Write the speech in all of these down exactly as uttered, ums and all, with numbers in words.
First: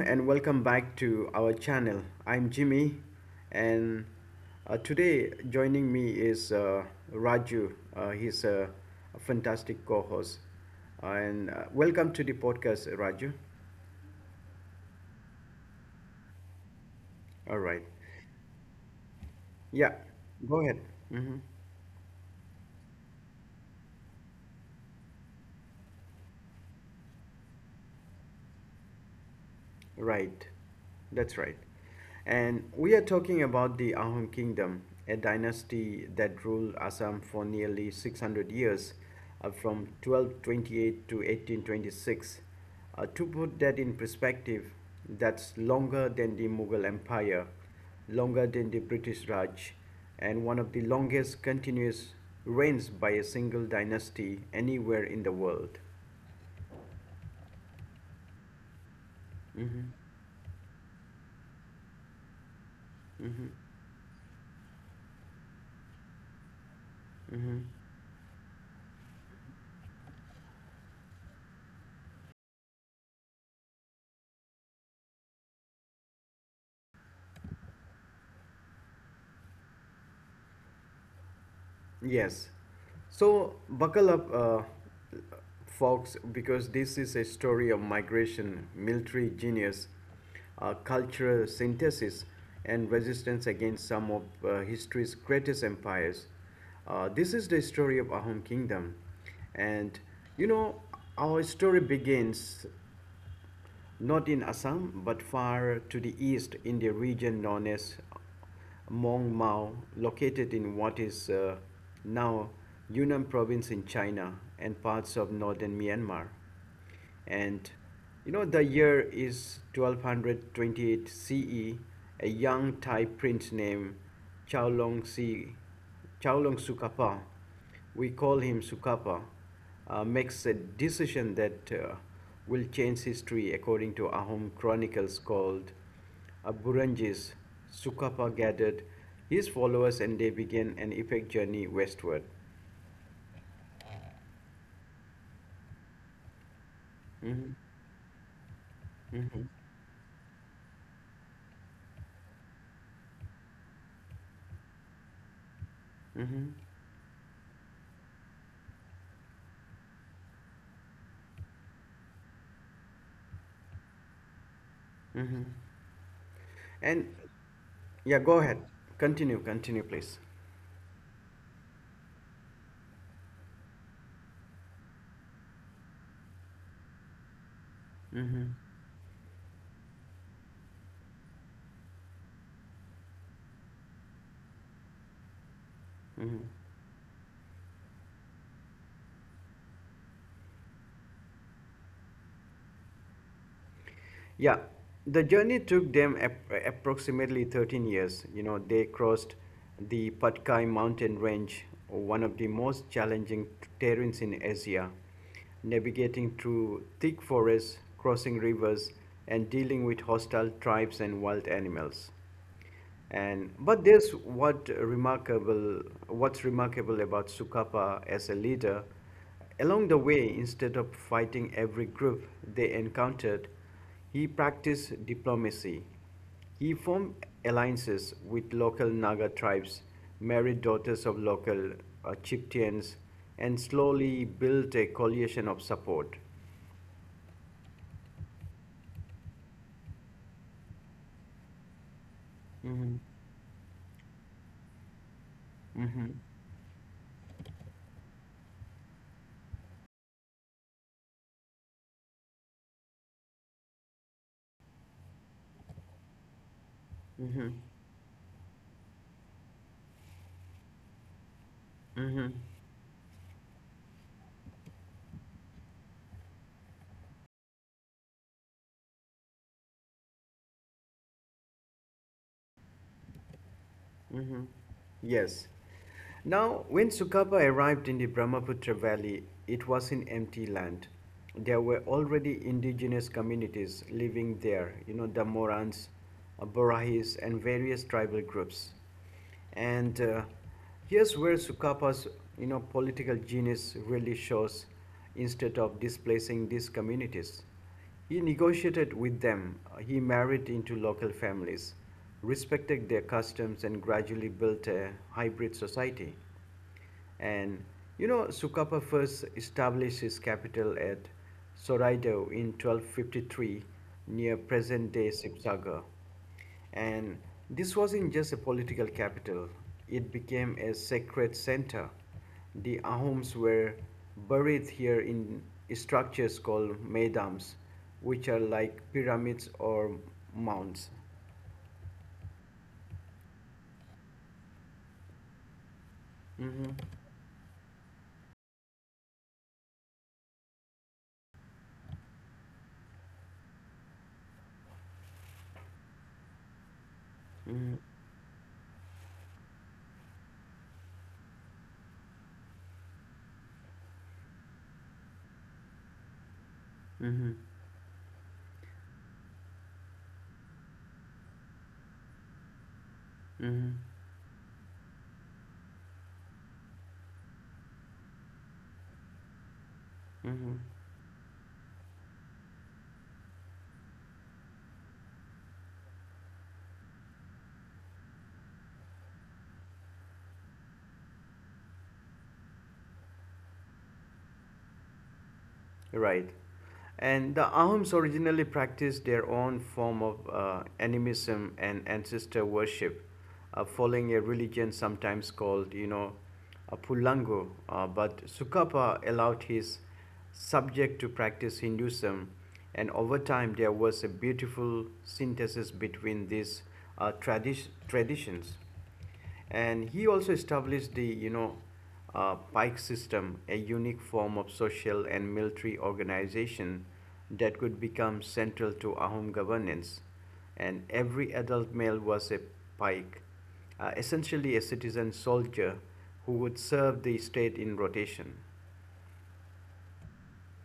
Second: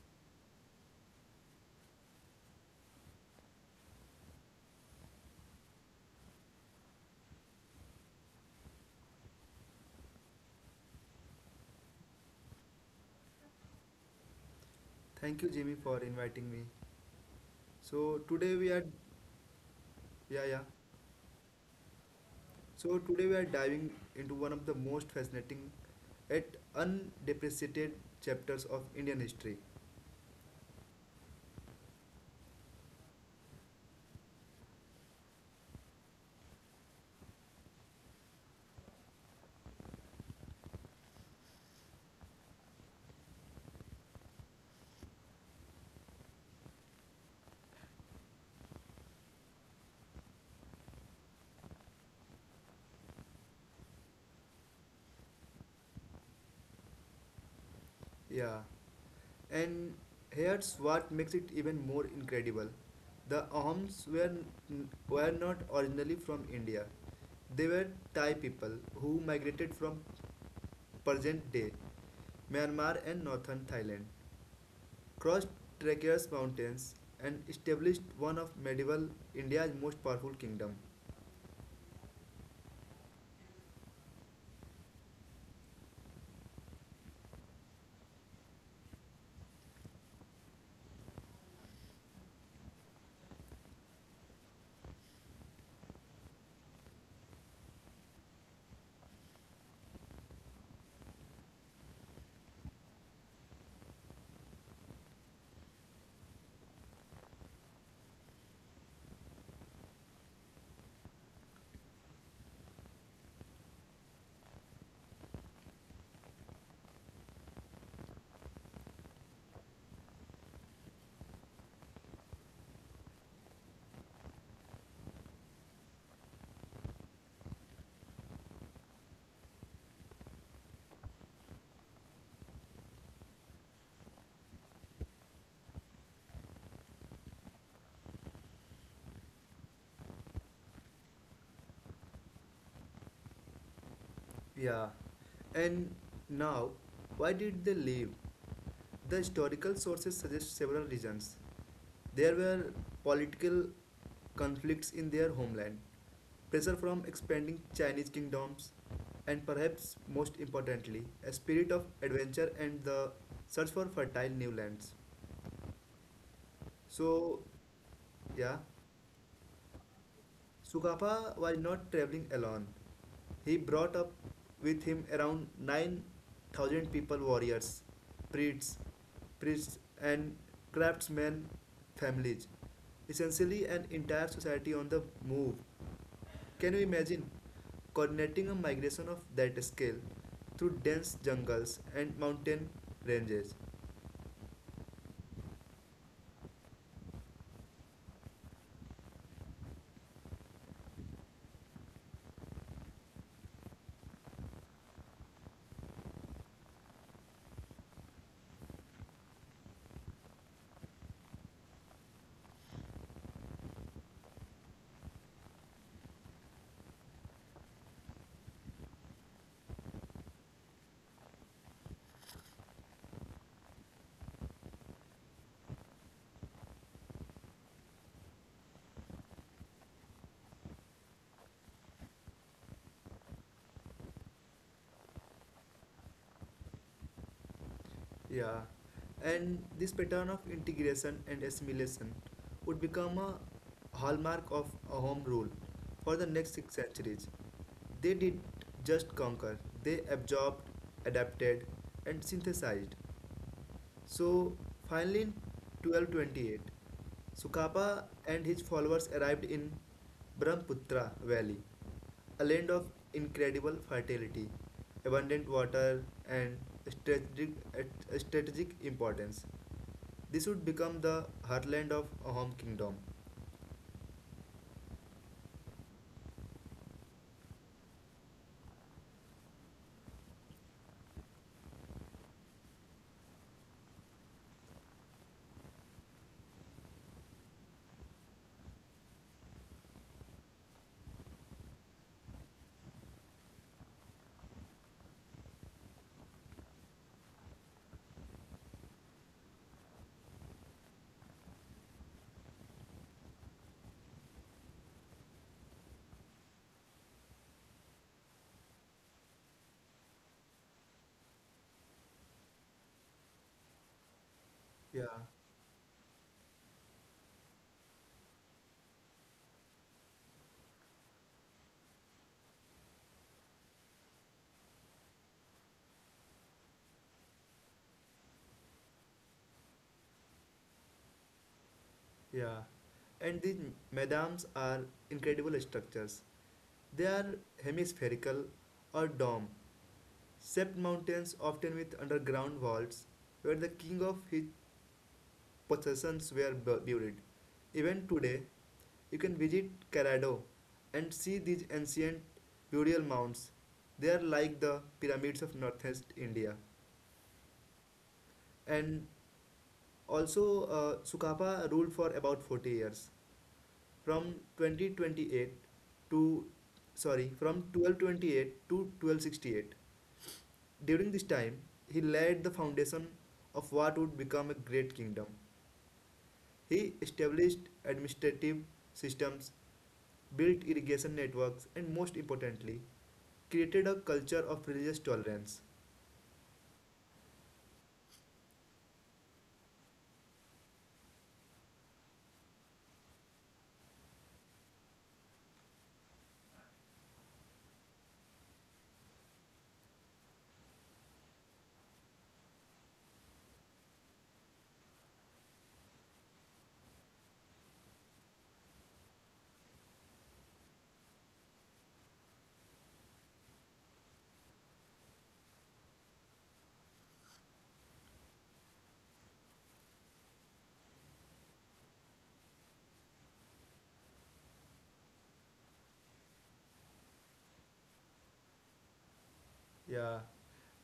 and welcome back to our channel. I'm Jimmy and uh, today joining me is uh, Raju. Uh, he's a, a fantastic co-host. Uh, and uh, Welcome to the podcast, Raju. Thank you, Jimmy, for inviting me. All right. So today we are, Yeah, yeah, yeah. go ahead. Mm-hmm. So today we are diving into one of the most fascinating, yet undepreciated chapters of Indian history. Right, that's right. And we are talking about the Ahom Kingdom, a dynasty that ruled Assam for nearly six hundred years, uh, from twelve twenty-eight to eighteen twenty-six. Uh, to put that in perspective, that's longer than the Mughal Empire, longer than the British Raj, and one of the longest continuous reigns by a single dynasty anywhere in the world. Yeah, and Mm-hmm, here's what makes it even more incredible: the mm-hmm, Ahoms were n- were not originally from India. They mm-hmm. were Thai people who migrated from present-day Myanmar and northern Thailand, crossed treacherous mountains, and established one of medieval India's most powerful kingdom. Yes. So buckle up, uh, folks, because this is a story of migration, military genius, uh, cultural synthesis, and resistance against some of uh, history's greatest empires. Uh, this is the story of Ahom Kingdom. And you know, our story begins not in Assam but far to the east in the region known as Mong Mao, located in what is uh, now Yunnan province in China and parts of northern Myanmar. And you know, the year is one thousand two hundred twenty-eight C E. A young Thai prince named Chao Long Si, Chao Long Sukapa, we call him Sukapa, uh, makes a decision that uh, will change history according to Ahom chronicles called uh, Buranjis. Sukapa gathered his followers and they began an epic journey westward. Yeah, and now, why Hmm. did they leave? The Hmm. historical sources suggest several reasons. There were political conflicts in their homeland, Hmm. pressure from expanding Chinese kingdoms, and perhaps most importantly, a spirit of adventure and the search for fertile new lands. Hmm. So, And yeah, yeah, go ahead. Continue, continue, please. Sugapa was not traveling alone. He brought up with him around 9,000 people warriors, priests, Hmm. priests and craftsmen families. Essentially an entire society on the move. Can you Hmm. imagine coordinating a migration of that scale through dense jungles and mountain ranges? Yeah, the journey took them ap- approximately thirteen years. You know, they crossed the Patkai mountain range, one of the most challenging terrains in Asia, navigating through thick forests, crossing rivers, and dealing with hostile tribes and wild animals. And but there's what remarkable What's remarkable about Sukapa as a leader: along the way, instead of fighting every group they encountered, he practiced diplomacy. He formed alliances with local Naga tribes, married daughters of local uh, chieftains, and slowly built a coalition of support. Yeah, and this pattern of integration and assimilation would become a Mm-hmm. hallmark of a home rule for the next Mm-hmm. six centuries. They did just conquer, they absorbed, adapted, and synthesized. So, finally, in twelve twenty-eight, Mm-hmm. Sukapa and his followers arrived in Brahmaputra Valley, a land Mm-hmm. of incredible fertility, abundant water, and strategic, strategic importance. This would become the heartland of a home kingdom. Mm-hmm. Yes. Now, when Sukaba arrived in the Brahmaputra valley, it was an empty land. There were already indigenous communities living there, you know, the Morans, uh, Borahis, and various tribal groups. And uh, Here's where Sukapa's you know political genius really shows. Instead of displacing these communities, he negotiated with them. He married into local families, respected their customs, and gradually built a hybrid society. And you know, Sukapa first established his capital at Soraido in twelve fifty-three near present day Sipsagar. And this wasn't just a political capital, it became a sacred center. The Ahoms were buried here in structures called medams, which are like pyramids or mounds. Yeah. And these madams are incredible structures. They Mhm. are hemispherical or dome, shaped mountains, often with underground vaults where the king of his possessions were bu- buried. Mhm. Even today, you can visit Carado and see these ancient burial mounds. They are like the pyramids of northeast India. Mhm. And also, uh, Sukapa ruled for about forty years, Mhm. from twenty twenty-eight to, sorry, from twelve twenty-eight to twelve sixty-eight. Mhm. During this time he laid the foundation of what would become a great kingdom. He established administrative systems, built irrigation networks, and most importantly created a culture of religious tolerance. Right. And the Ahoms originally practiced their own form of uh, animism and ancestor worship, uh, following a religion sometimes called, you know, a Pulango. Uh, but Sukapa allowed his subject to practice Hinduism, and over time there was a beautiful synthesis between these uh, tradi- traditions, and he also established the you know uh, pike system, a unique form of social and military organization that could become central to ahom governance, and every adult male was a pike, uh, essentially a citizen soldier who would serve the state in rotation. Yeah,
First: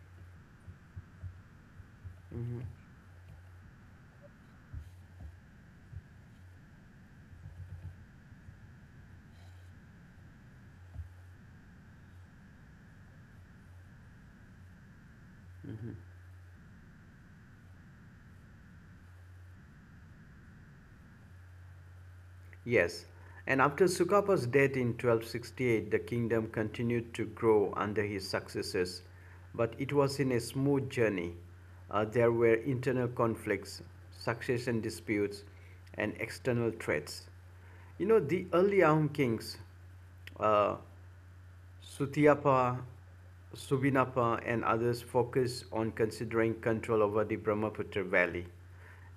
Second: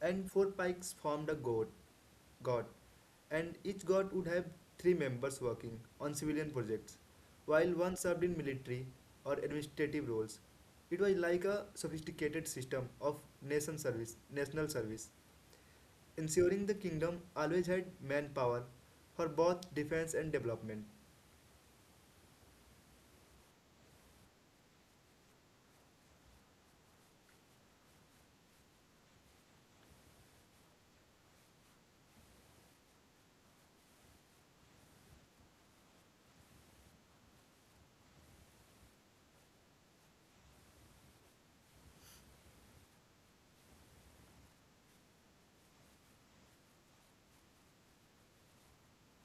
and four pikes formed a god Mhm. god and each god would have three members working on civilian projects, while one served in military or administrative roles. It was like a sophisticated system of nation service, national service, Mhm. ensuring the kingdom always had manpower for both defense and development. Yes, and after Sukapa's death in twelve sixty-eight, the kingdom continued to grow under his successors, but it was in a smooth journey. Uh, there were internal conflicts, succession disputes, and external threats. You know, the early Aum kings, uh, Sutiyapa, Subinapa, and others focused on considering control over the Brahmaputra Valley.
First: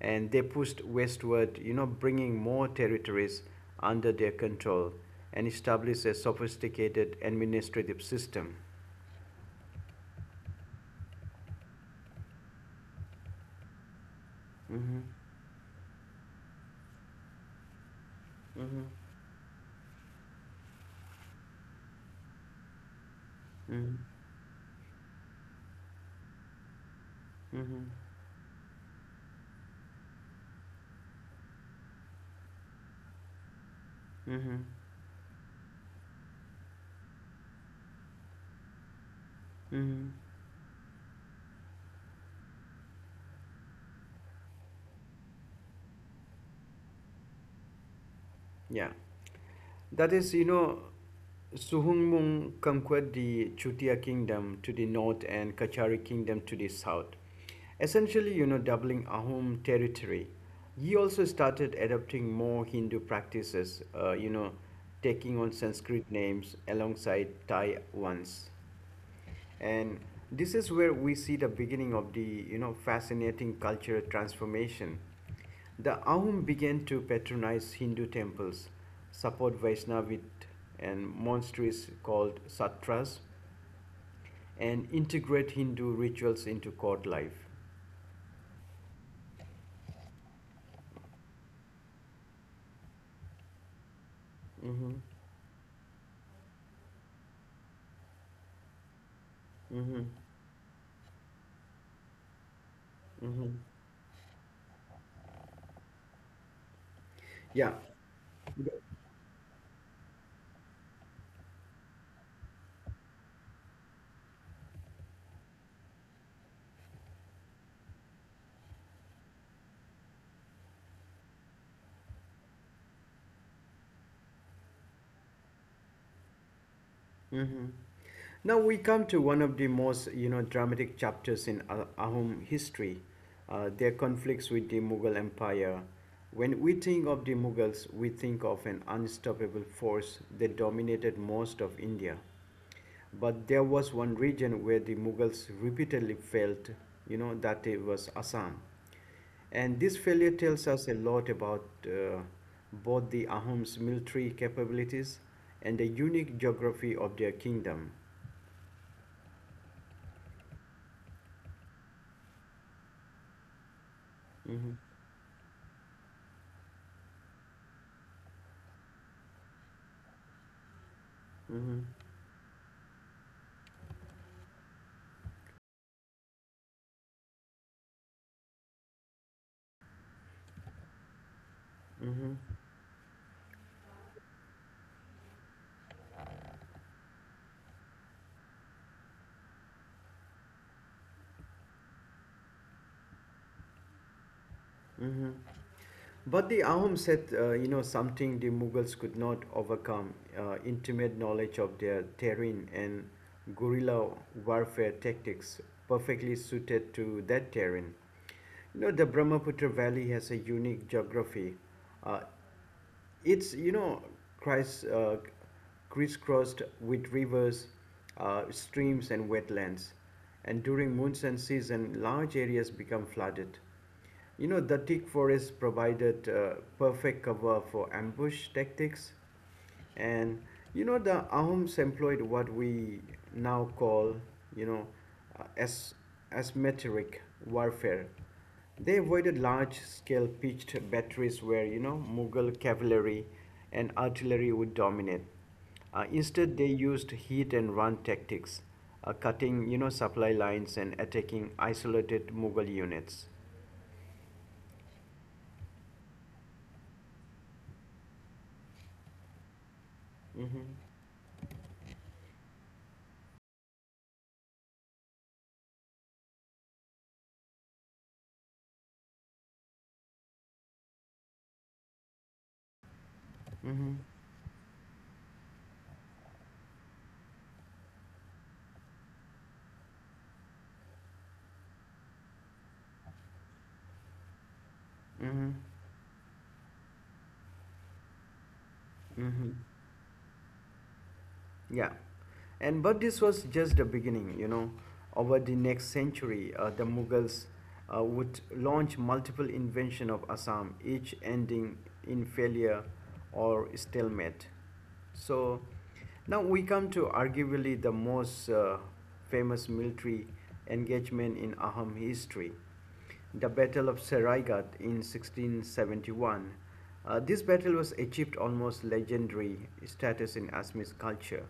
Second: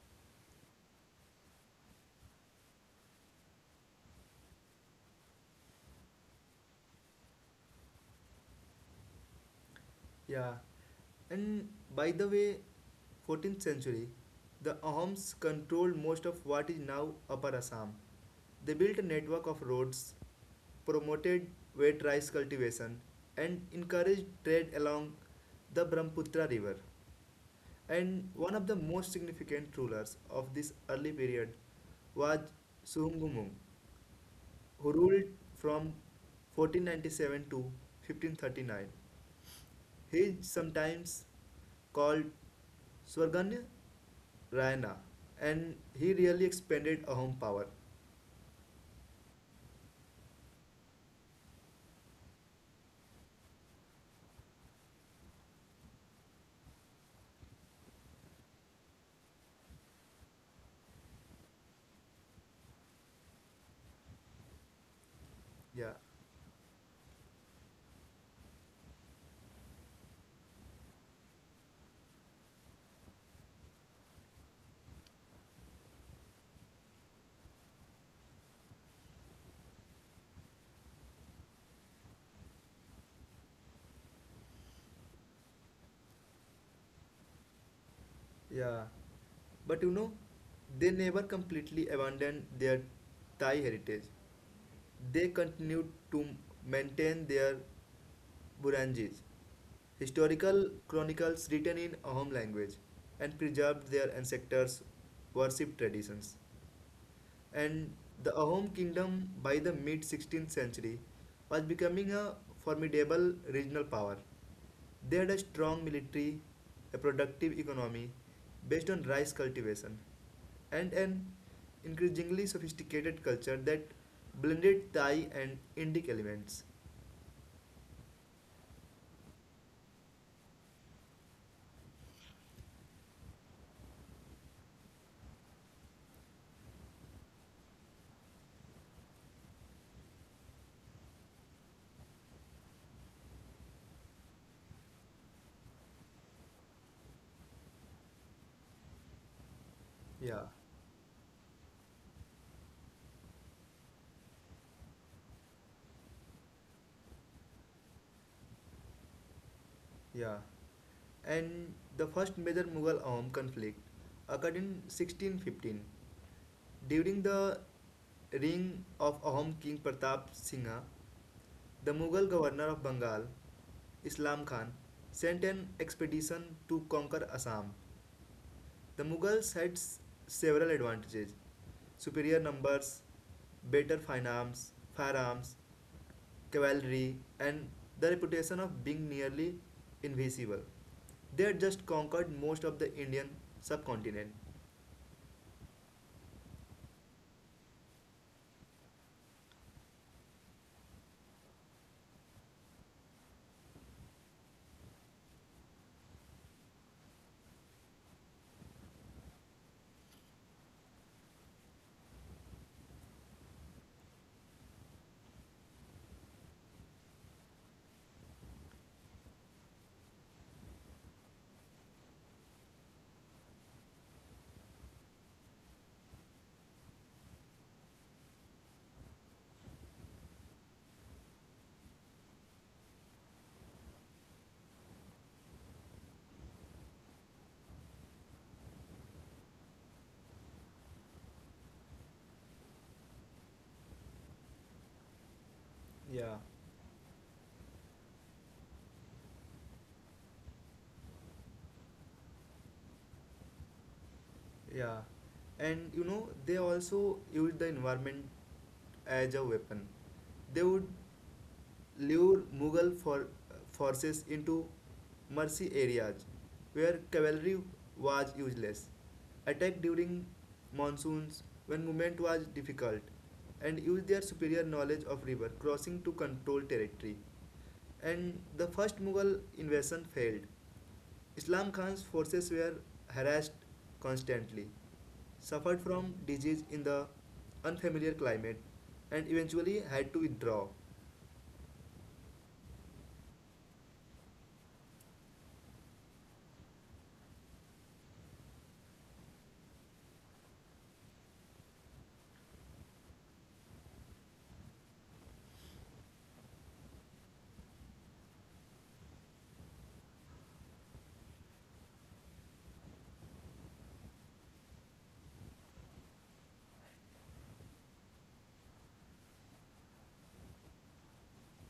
And they pushed westward, you know, bringing more territories under their control and established a sophisticated administrative system. Yeah, and by the way, fourteenth century, the Mm-hmm. Ahoms controlled most of what is now Upper Assam. Mm-hmm. They built a network of roads, promoted wet rice cultivation, and Mm-hmm. encouraged trade along the Brahmaputra River. Mm-hmm. And one of the most significant rulers of this early period was Suhumgumung, Mm-hmm. who ruled from fourteen ninety-seven to fifteen thirty-nine. Mm-hmm. He is sometimes called Swarganya Rayana, and he really expanded Ahom power. Yeah. That is, you know, Suhungmung conquered the Chutia kingdom to the north and Kachari kingdom to the south. Essentially, you know, doubling Ahom territory, he also started adopting more Hindu practices, uh, you know, taking on Yeah, Sanskrit names alongside Thai ones. And this is where we see the beginning of the, you know, fascinating cultural transformation. The Ahom began to patronize Hindu temples, support Vaishnavit and monasteries called satras, and integrate Hindu rituals into court life. yeah. But you know, they never completely abandoned their Thai heritage. Mm-hmm. They continued to maintain their Burunjis, Mm-hmm. historical chronicles written in Ahom language, and Hmm. preserved their ancestors' worship traditions. Yeah. And the Ahom kingdom by the mid sixteenth century was becoming a formidable regional power. They had a strong military, a productive economy based on rice cultivation, and an increasingly sophisticated culture that blended Thai and Indic elements. Hmm. Now we come to one of the most, you know, dramatic chapters in Ah- Ahom history, uh, their conflicts with the Mughal Empire. When we think of the Mughals, we think of an unstoppable force that dominated most of India. But there was one region where the Mughals repeatedly failed, you know, that it was Assam. And this failure Yeah, tells us a lot about uh, both the Ahom's military capabilities and the unique geography of their kingdom. yeah. And the first major Mughal Aum conflict occurred Mhm. in sixteen fifteen. During the reign of Ahom King Pratap Singha, Mhm. the Mughal governor of Bengal, Islam Khan, sent an expedition to conquer Assam. The Mughals had s- several advantages: Mhm. superior numbers, better finance, firearms, cavalry, and the reputation of being nearly invisible. They had just conquered most of the Indian subcontinent. Mhm. But the Ahoms had, uh, you know, something the Mughals could not overcome: uh, intimate knowledge of their terrain and guerrilla warfare tactics, perfectly suited to that terrain. You know, the Brahmaputra Valley has a unique geography. Uh, it's you know criss uh, crisscrossed with rivers, uh, streams, and wetlands. And during monsoon season, large areas become flooded. You know the thick forest provided uh, perfect cover for ambush tactics, and you know the Ahoms employed what we now call you know uh, as asymmetric warfare. They avoided large-scale pitched batteries where you know Mughal cavalry and artillery would dominate. Uh, Yeah, instead, they used hit and run tactics, uh, cutting you know supply lines and attacking isolated Mughal units. yeah, and you know, they also used the environment as a weapon. They would Mm-hmm. lure Mughal for, forces into mercy areas where cavalry was useless, attack during monsoons when movement was difficult, and Mm-hmm. use their superior knowledge of river crossing to control territory. And the first Mughal invasion failed. Islam Khan's forces were harassed constantly, Mm-hmm. suffered from disease in the unfamiliar climate, and Mm-hmm. eventually had to withdraw. Yeah. And but this was just the beginning, you know. Over the next century, uh, the Mughals uh, would launch multiple invention of Assam, each ending in failure or stalemate. So now we come to arguably the most uh, famous military engagement in Ahom history, the Battle of Seraigat in sixteen seventy-one. Uh, this battle was achieved almost legendary status in Assamese culture.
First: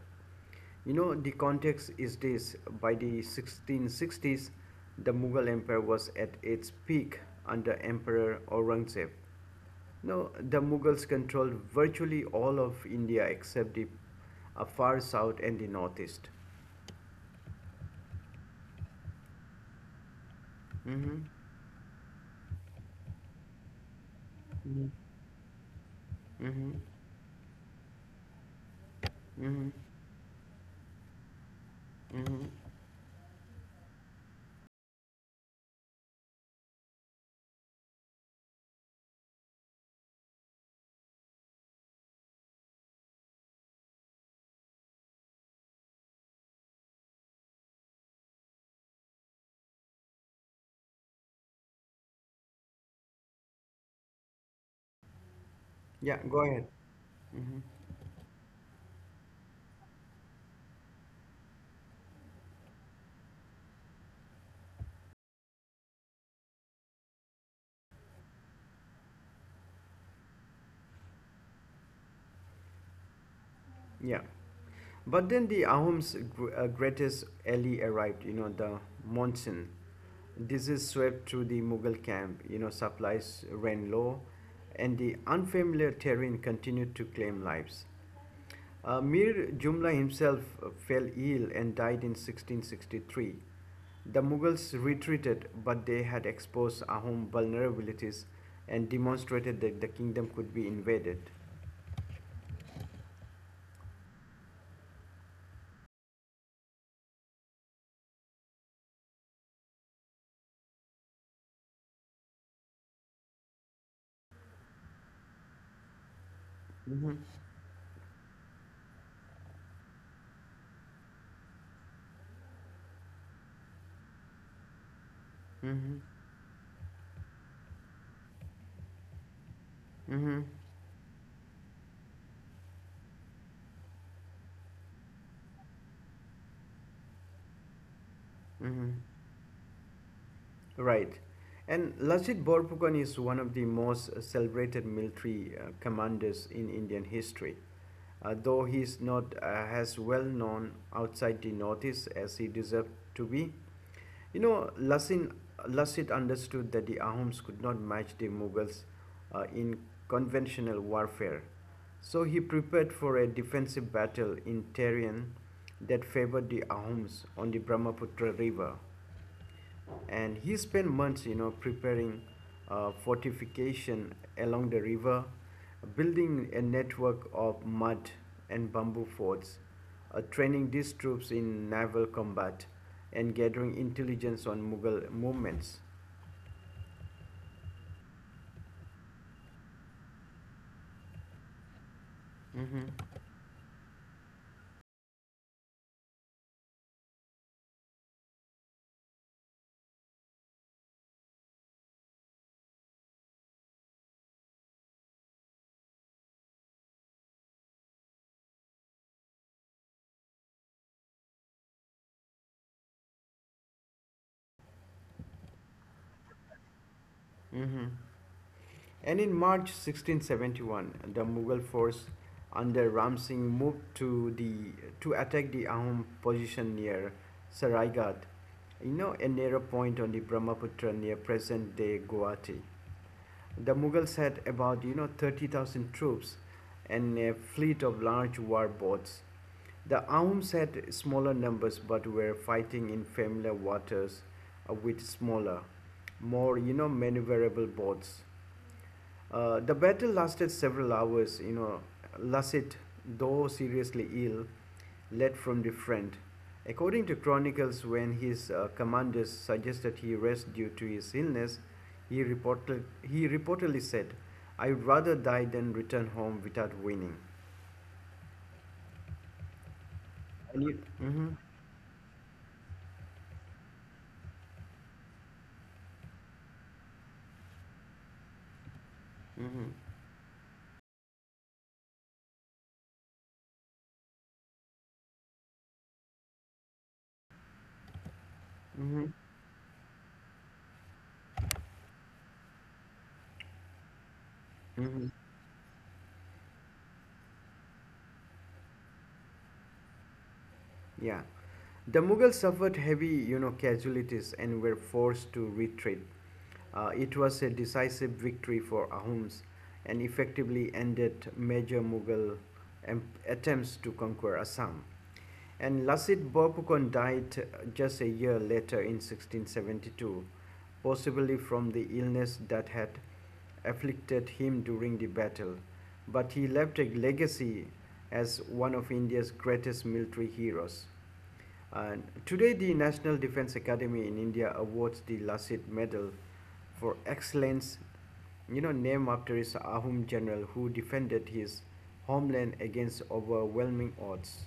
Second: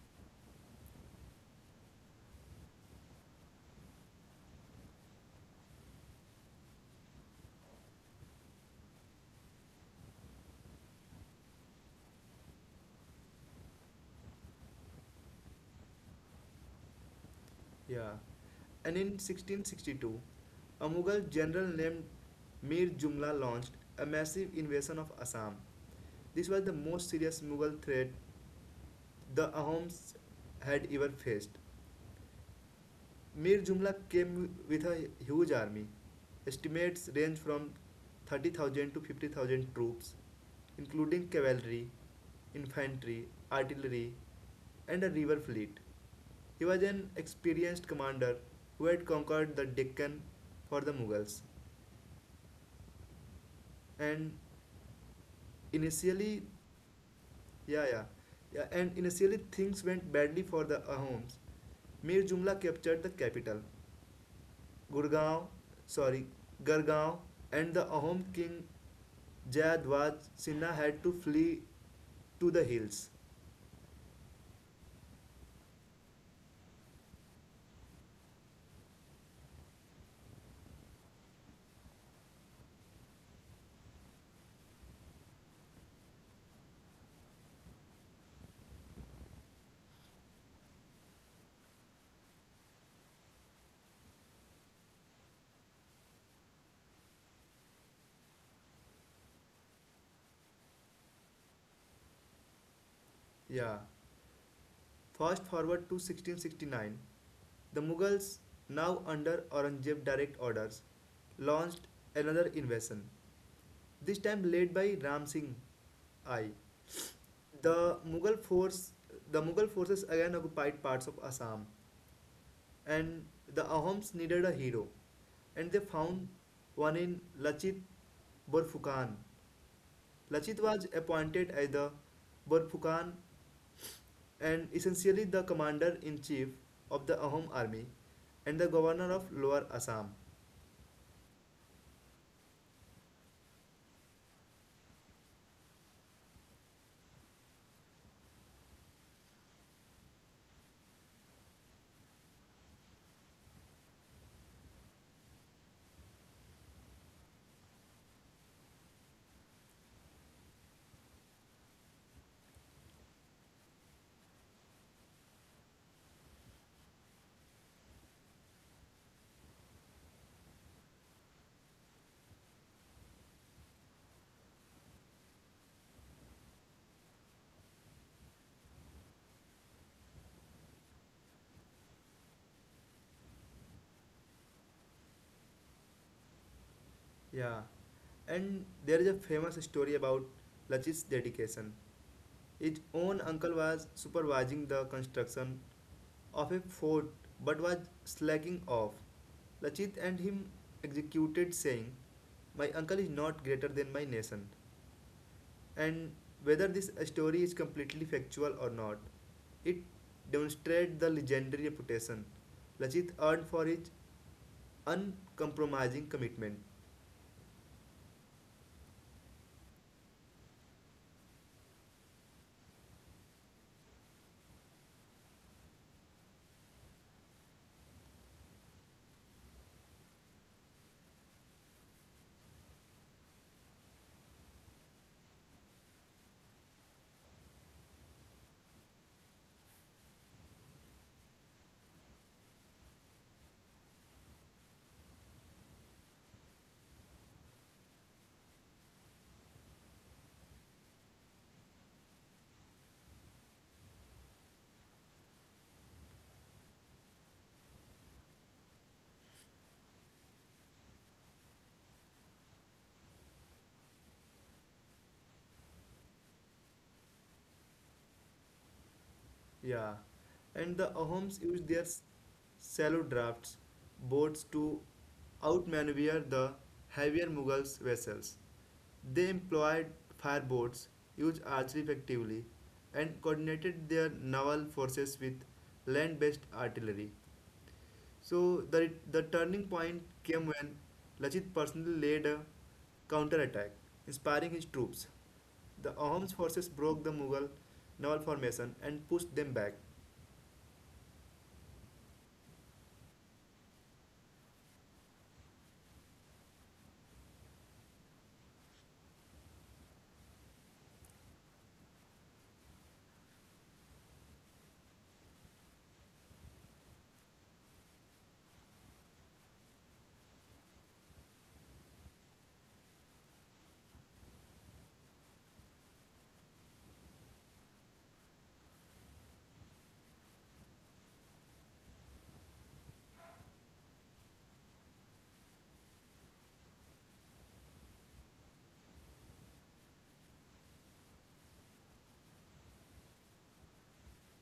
You know, the context is this: by the sixteen sixties, the Mughal Empire was at its peak under Emperor Aurangzeb. Now, the Mughals controlled virtually all of India except the uh, far south and the northeast. Yeah. And in sixteen sixty-two, a Mm-hmm. Mughal general named Mir Jumla launched a massive Mm-hmm. invasion of Assam. This was Mm-hmm. the most serious Mughal threat the Ahoms had ever faced. Mm-hmm. Mir Jumla came with a huge army. Estimates range from thirty thousand to fifty thousand troops, including cavalry, infantry, artillery, and a river fleet. He was an experienced commander who had conquered the Deccan for the Mughals. And Yeah, go initially, ahead. yeah, yeah, yeah, and initially things went badly for the Ahoms. Mir Jumla captured the capital, Gurgaon, sorry, Gargaon, and the Ahom king Jayadwaj Sinha had to flee to the hills. Yeah. But then the Ahom's gr- uh, greatest ally arrived, you know, the monsoon. Disease swept through the Mughal camp, you know, supplies ran low, and the unfamiliar terrain continued to claim lives. Uh, Mir Jumla himself uh, fell ill and died in sixteen sixty-three. The Mughals retreated, but they had exposed Ahom vulnerabilities and demonstrated that the kingdom could be invaded. Yeah. Fast forward to sixteen sixty-nine. The Mughals, now under Aurangzeb direct orders, launched another invasion, this time led by Ram Singh I. Hmm. The Mughal force, the Mughal forces again occupied parts of Assam, and the Ahoms needed a hero, and they Hmm. found one in Lachit Borfukan. Hmm. Lachit was appointed as the Borfukan and essentially the commander in chief of the Ahom army and the Hmm. governor of Lower Assam. Right. And Lajit Borphukan is one of the most celebrated military uh, commanders in Indian history, uh, though he is not uh, as well known outside the Northeast as he deserved to be. You know, Lasin, Lasit understood that the Ahoms could not match the Mughals uh, in conventional warfare, so he prepared for a defensive battle in terrain that favored the Ahoms on the Brahmaputra River, and he spent months you know preparing uh, fortification along the river, building a network of mud and bamboo forts, uh, training these troops in naval combat, and gathering intelligence on Mughal movements. Yeah, and there is a famous story about Lachit's dedication. Mm-hmm. His own uncle was supervising the construction of a fort but was slacking off. Lachit and him executed, saying, "My uncle is not greater than my nation." And whether this story is completely factual or not, it demonstrates the legendary reputation Lachit earned for his uncompromising commitment. Mm-hmm. And in March sixteen seventy-one, the Mughal force under Ram Singh moved to the to attack the Ahom position near Saraigat, you know, a narrow point on the Brahmaputra near present-day Guwahati. The Mughals had about you know thirty thousand troops and a fleet of large war boats. The Aums had smaller numbers but were fighting in familiar waters, uh, with smaller, more you know maneuverable boats. Uh, the battle lasted several hours. You know, Lasset, though seriously ill, led from the front. According to chronicles, when his uh, commanders suggested he rest due to his illness, he, reported, he reportedly said, I would rather die than return home without winning. Yeah. And you, And the Hmm. Ahoms used their s- shallow drafts boats to outmaneuver the heavier Mughals vessels. They Hmm. employed fireboats, used archery effectively, and coordinated their naval forces with land based artillery. So, Hmm. the, the turning point came when Lachit personally led a counterattack, inspiring his Hmm. troops. The Ahom's forces broke the Mughal naval formation and pushed them back. Yeah. The Mughals suffered heavy, you know, casualties and were forced to retreat. Uh, it was a decisive victory for Ahums and effectively ended major Mughal attempts to conquer Assam. And Lasit Borpukon died just a year later in sixteen seventy-two, possibly from the illness that had afflicted him during the battle. But he left a legacy as one of India's greatest military heroes. And today, the National Defense Academy in India awards the Lasit Medal for excellence, you know, named after his Ahom general who defended his homeland against overwhelming odds.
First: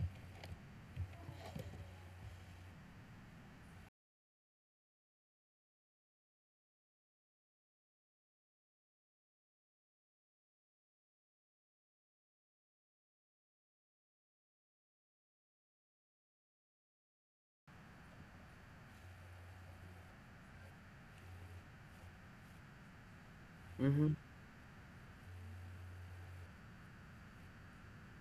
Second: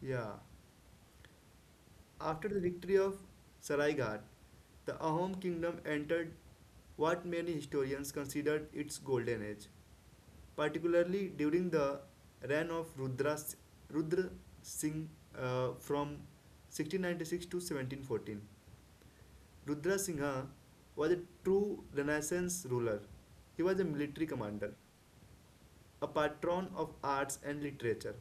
Yeah. After the victory of Saraigat, the Ahom kingdom entered what many historians considered its golden age, particularly during the reign of Rudra, Rudra Singh, uh, from sixteen ninety-six to seventeen fourteen. Rudra Singha was a true Renaissance ruler. He was a Mm-hmm. military commander, a patron of arts and literature,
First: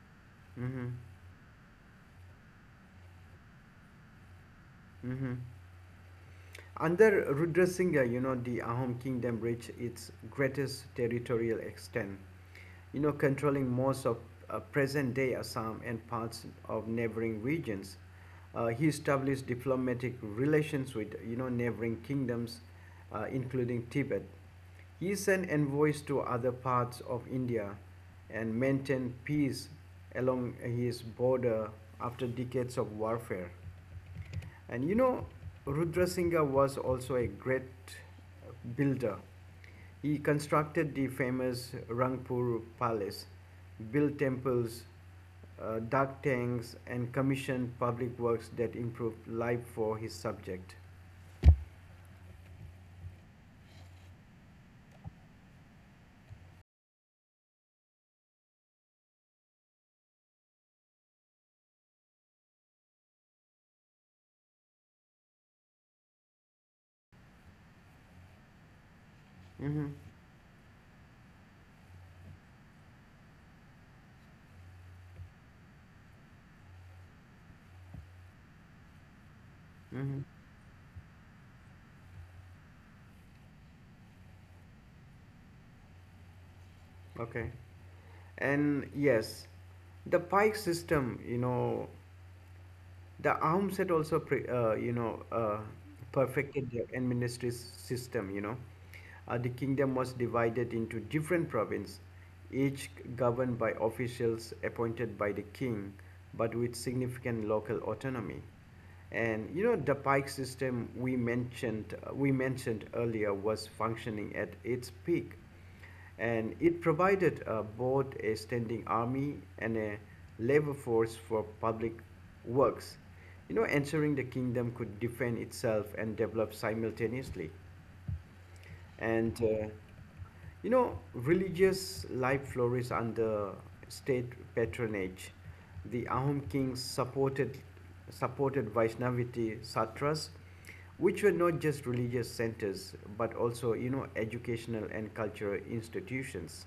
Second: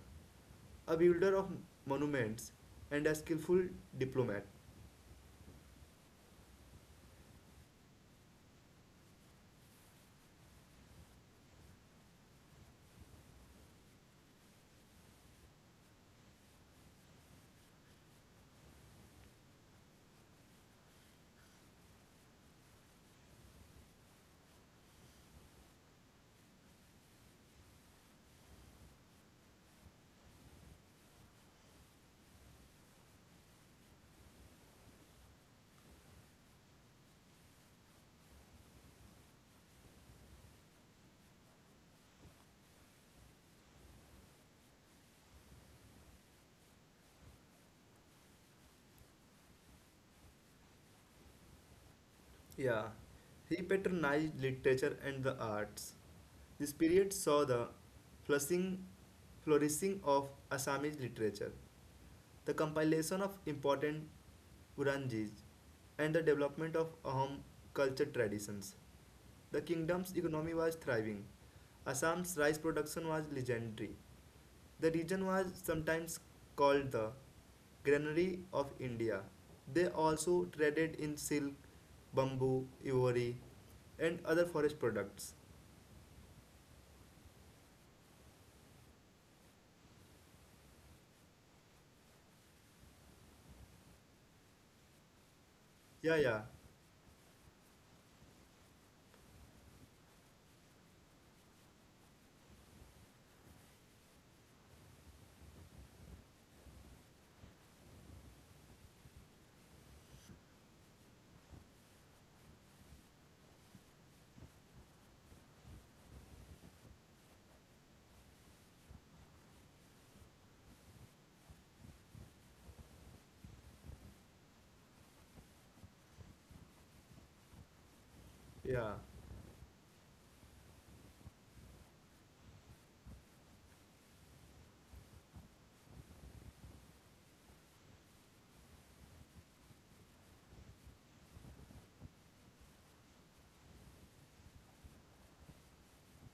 Mm-hmm. a builder of monuments, and a skillful diplomat. Mm-hmm. Under Rudra Singha, you know, the Ahom kingdom reached its greatest territorial extent, you know, controlling most of uh, present-day Assam and parts of neighboring regions. Uh, he established diplomatic relations with, you know, neighboring kingdoms, uh, including Tibet. He sent envoys to other parts of India and maintained peace along his border after decades of warfare. And you know, Rudra Singha was also a great builder. He constructed the famous Rangpur Palace, built temples, uh, dug tanks, and commissioned public works that improved life for his subject. Yeah, he patronized literature and the arts. This period saw the flourishing, flourishing of Assamese literature, the compilation of important Uranjis, and the development of Ahom culture traditions. The Mm-hmm. kingdom's economy was thriving. Assam's rice production was legendary. The region was sometimes called the granary of India. They Mm-hmm. also traded in silk, bamboo, ivory, and other forest products. Okay. And yes, the pike system, you know, the arm set also, pre- uh, you know, uh, Yeah, yeah, perfected the administrative system, you know. Uh, the kingdom was divided into different provinces, each governed by officials appointed by the king, but with significant local autonomy. And you know, the Pike system we mentioned uh, we mentioned earlier was functioning at its peak, and it provided uh, both a standing army and a labor force for public works. You know, ensuring the kingdom could defend itself and develop simultaneously. yeah, And uh, you know religious life flourished under state patronage. The Ahom kings supported supported Vaishnavity satras, which were not just religious centers but also you know educational and cultural institutions.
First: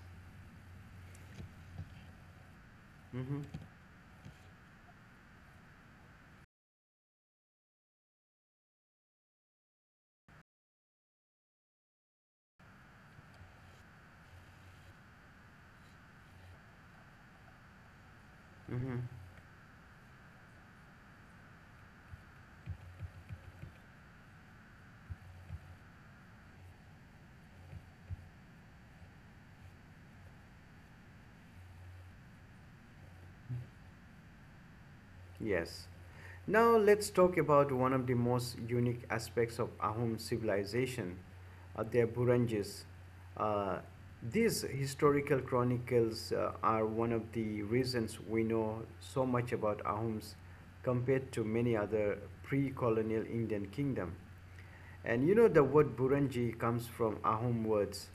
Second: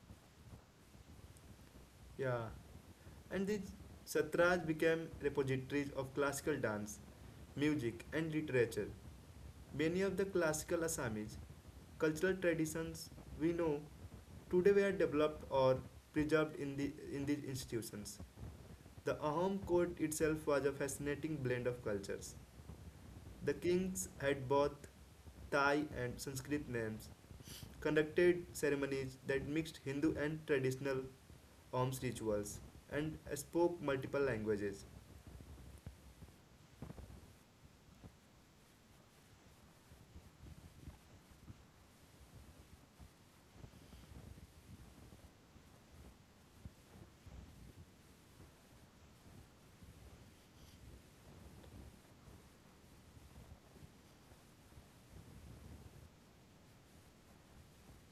yeah. Mm-hmm. And these satras became repositories of classical dance, music, and literature. Many of the classical Assamese cultural traditions we know today were developed or preserved in, the, in these institutions. Mm-hmm. The Ahom court itself was a fascinating blend of cultures. The kings had both Thai and Sanskrit names, conducted ceremonies that mixed Hindu and traditional Ahom's rituals, and spoke multiple languages. Yes. Now let's talk about one of the most unique aspects of Ahom civilization, uh, their Burunjis. Uh, these historical chronicles uh, are one of the reasons we know so much about Ahoms compared to many other pre-colonial Indian kingdom. And you know the word Buranji comes from Ahom words,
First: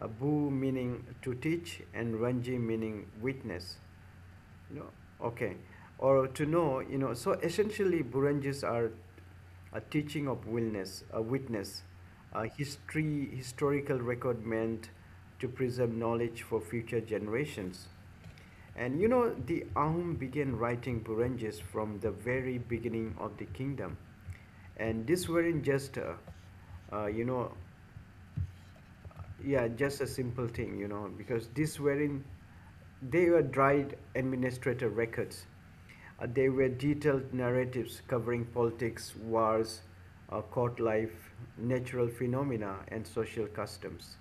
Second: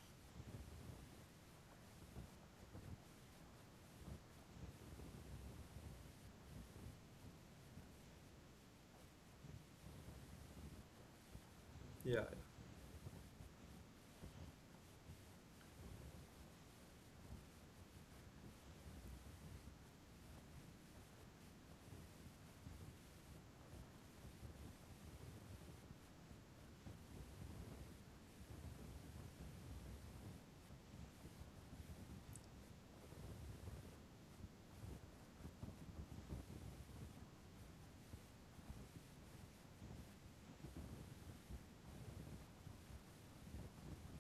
uh, bu meaning to teach and Ranji meaning witness, you know okay, or to know, you know so essentially Burunjis are a teaching of willness, a witness, a history historical record meant to preserve knowledge for future generations. And you know the Ahum began writing Burunjis from the very beginning of the kingdom, and these weren't just uh, uh, you know yeah just a simple thing, you know because these were in they were dried administrator records. Uh, they were detailed narratives covering politics, wars, uh, court life, natural phenomena, and social customs.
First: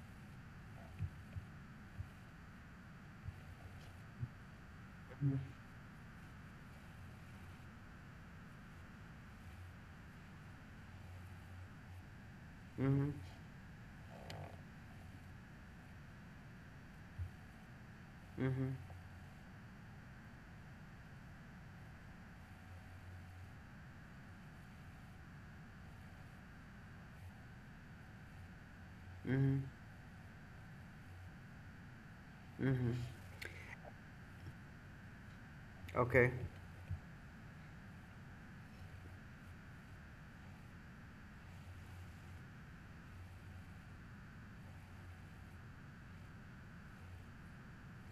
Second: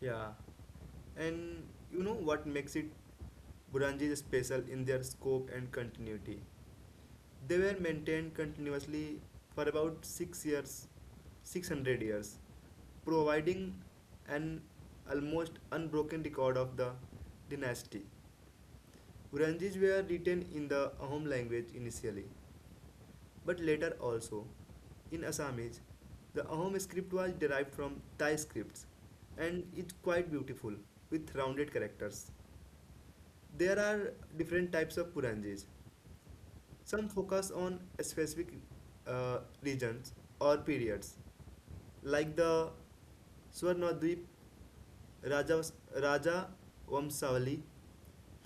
Yeah, and you know what makes it Burangi special in their scope Mm-hmm. and continuity? They were maintained continuously for about six years six hundred years, Mm-hmm. providing an almost unbroken record of the dynasty. Mm-hmm. Huranjis were written in the Ahom language initially, but later also in Assamese. The Ahom script was derived from Thai scripts and is Mm-hmm. quite beautiful with rounded characters. Mm-hmm. There are different types of Puranjis. Okay. Some focus on specific uh, regions or periods, like the Swarnadvip Raja, Raja Vamsavali,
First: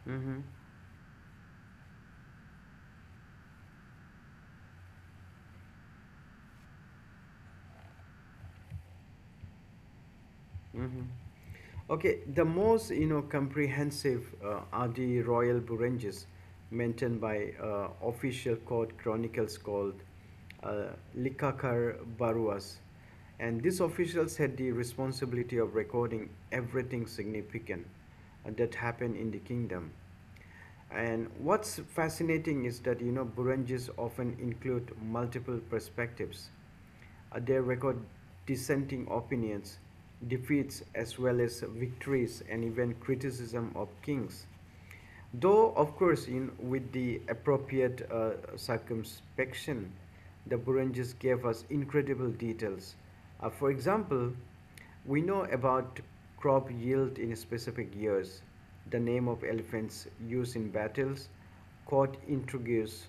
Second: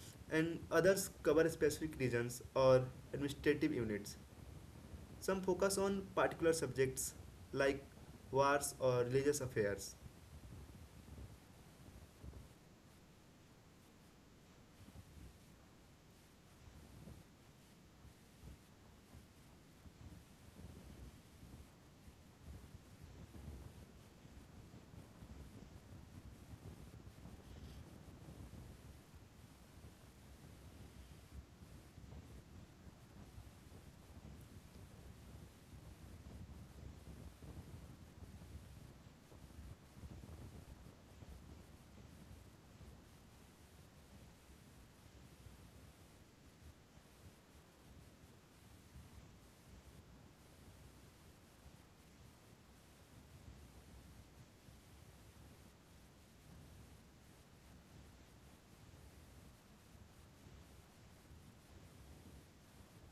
Mm-hmm. and others cover specific regions or administrative units. Some focus on particular subjects like wars or religious affairs. Hmm. Okay, the most you know comprehensive uh, are the royal Burunjes, maintained by uh, official court chronicles called uh, Likakar Baruas, and these officials had the responsibility of recording everything significant uh, that happened in the kingdom. And what's fascinating is that you know Burunjis often include multiple perspectives. Uh, they record dissenting opinions, defeats as well as victories, and even criticism of kings. Though, of course, in, with the appropriate uh, circumspection, the Burunjis gave us incredible details. Uh, for example, we know about crop yield in specific years, the name of elephants used in battles, court intrigues,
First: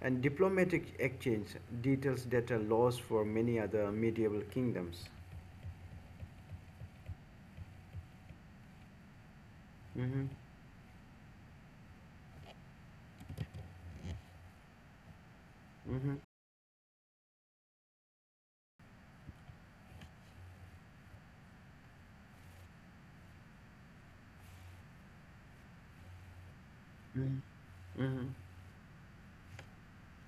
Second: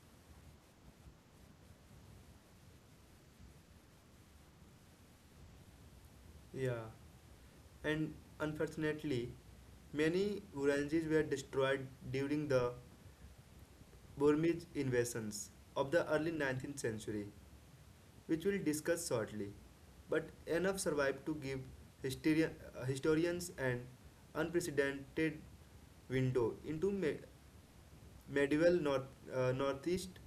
and diplomatic exchange details that are lost for many other medieval kingdoms. Yeah. And unfortunately, Mm-hmm. many Gurangis were destroyed during the Burmese invasions of the Mm-hmm. early nineteenth century, which we'll discuss shortly. But enough survived to give hysteria- uh, historians an unprecedented window into ma- Mm-hmm. medieval north, uh, Northeast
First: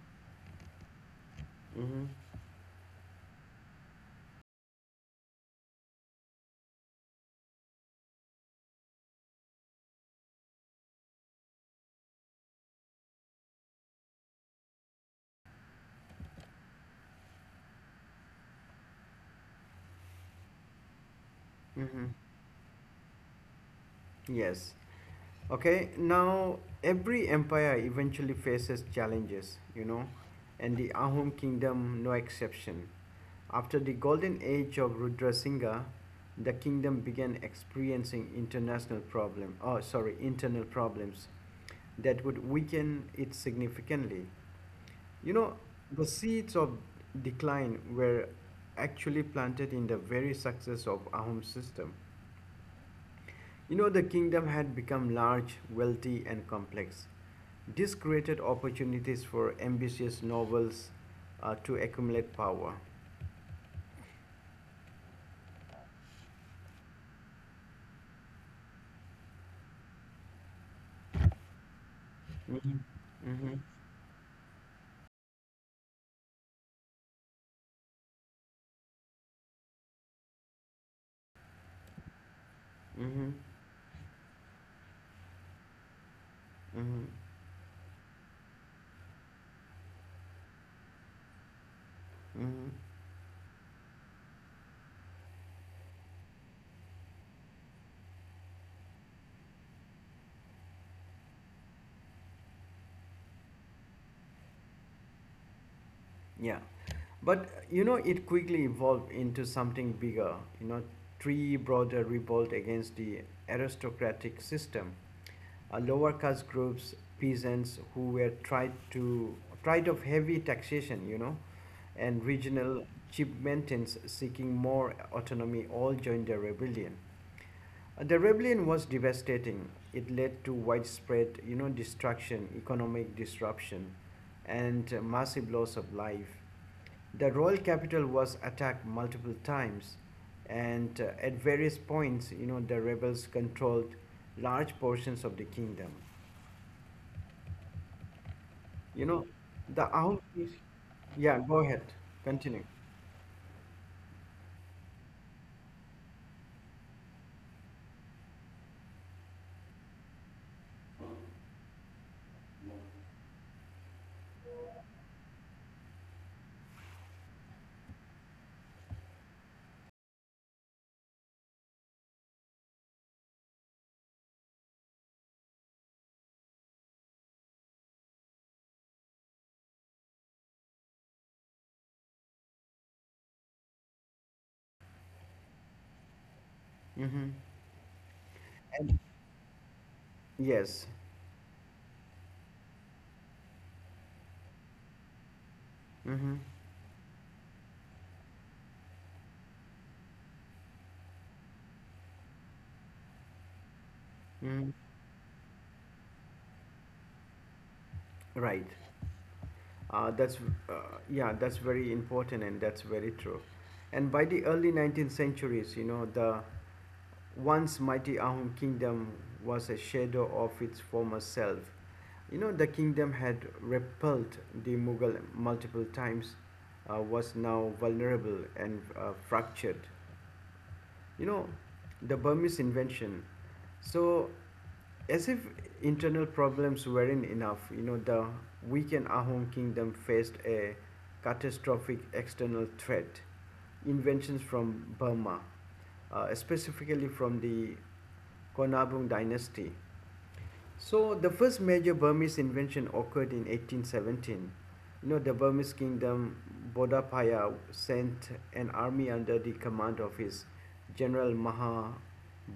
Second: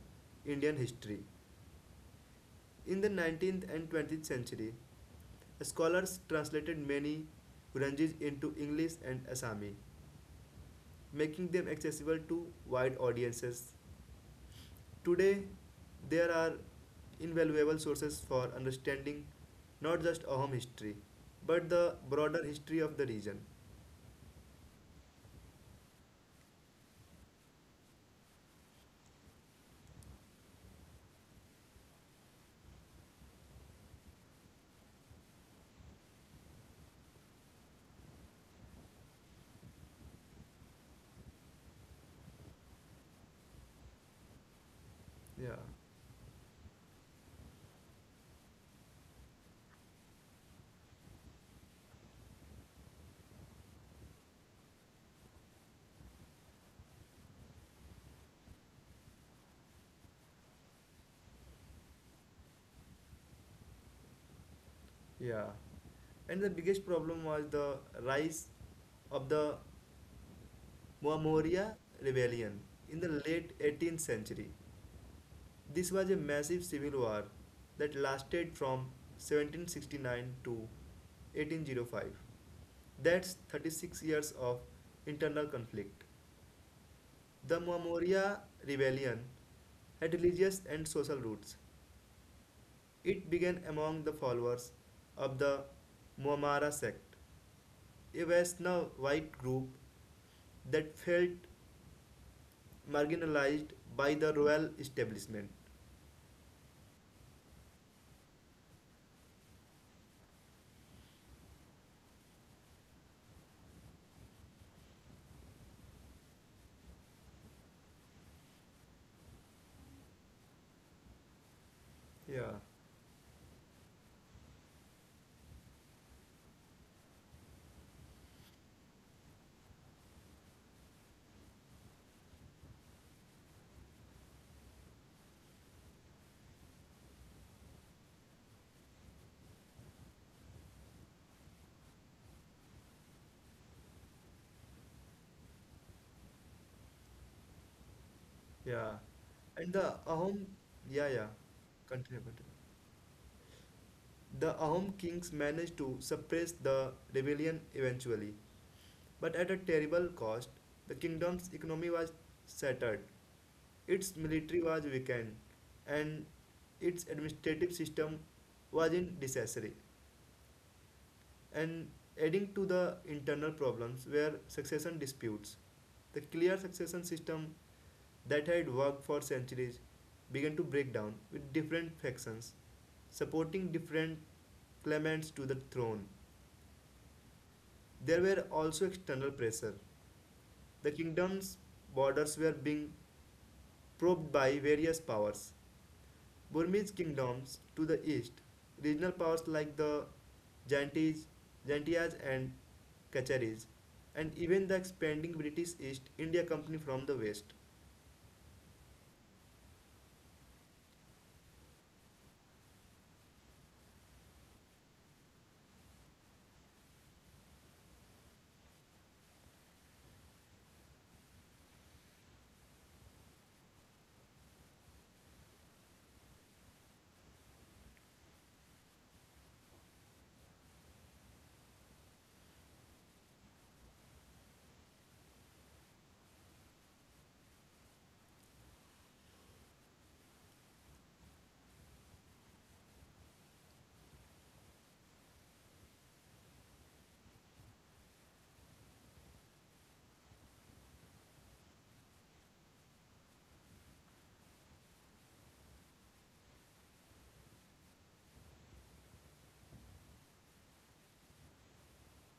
Indian history. Mm-hmm. In the nineteenth and twentieth century, scholars translated many Granjis into English and Assami, making them accessible to wide audiences. Today, there are invaluable sources for understanding not just Ahom history, but the Mm-hmm. broader history of the region. Yes. Okay, now every empire eventually faces challenges, you know, and the Ahom kingdom no exception. After the golden age of Rudrasingha, the kingdom began experiencing international problem, oh sorry, internal problems that would weaken it significantly. You know, Yeah, the seeds of decline were actually planted in the very success of Ahom system. You know, the kingdom had become large, wealthy, and complex. This created opportunities for ambitious nobles uh, to accumulate power. yeah. And the biggest problem was the rise of the Momoria Rebellion Mhm. in the Mhm. late eighteenth century. This was a massive civil war that lasted from seventeen sixty-nine to eighteen oh five. Mhm. That's thirty-six years of internal conflict. Mhm. The Momoria Rebellion had religious and social roots. Mhm. It began among the followers of the Muammara sect, a Vaishnava white group that felt marginalized by the royal establishment. Yeah. But you know, it quickly evolved into something bigger. You know, Tree brought a revolt against the aristocratic system. Uh, lower caste groups, peasants who were tried to tried of heavy taxation, you know, and Yeah. regional chieftains seeking more autonomy all joined the rebellion. The rebellion was devastating. It led to widespread, you know, destruction, economic disruption, and uh, massive loss of life. The royal capital was attacked multiple times, and uh, at various points, you know, the rebels controlled large portions of the kingdom. Yeah, You know, and the the Ahom, outreach. yeah, yeah, Yeah, go ahead. continue, Continue. Continue. The Ahom kings managed to suppress the rebellion eventually, but at a terrible cost. The kingdom's economy was shattered, its military was weakened, and its administrative system was in disaster. And adding to the internal problems were succession disputes. The clear succession system that had worked for centuries began to break down, with different factions supporting different claimants to the throne. Mm-hmm. There were also external pressure. Yes. The kingdom's borders were being probed by various powers: Mm-hmm. Burmese kingdoms to the east, regional powers like the Jantis, Jantias and Kacharis, and Mm-hmm. even the expanding British East India Company from the west. Right. Uh, that's uh, yeah, that's very important and that's very true. And by the early nineteenth centuries, you know, the once mighty Ahom kingdom was a shadow of its former self. You know, the kingdom had repelled the Mughal multiple times, uh, was now vulnerable and uh, fractured. You know, the Burmese invention. So as if internal problems weren't enough, you know, the weakened Ahom kingdom faced a catastrophic external threat. Inventions from Burma, uh, specifically from the Konabung dynasty. So the first major Burmese invention occurred in eighteen seventeen. You know, the Burmese kingdom Bodapaya sent an army under the command of his general Maha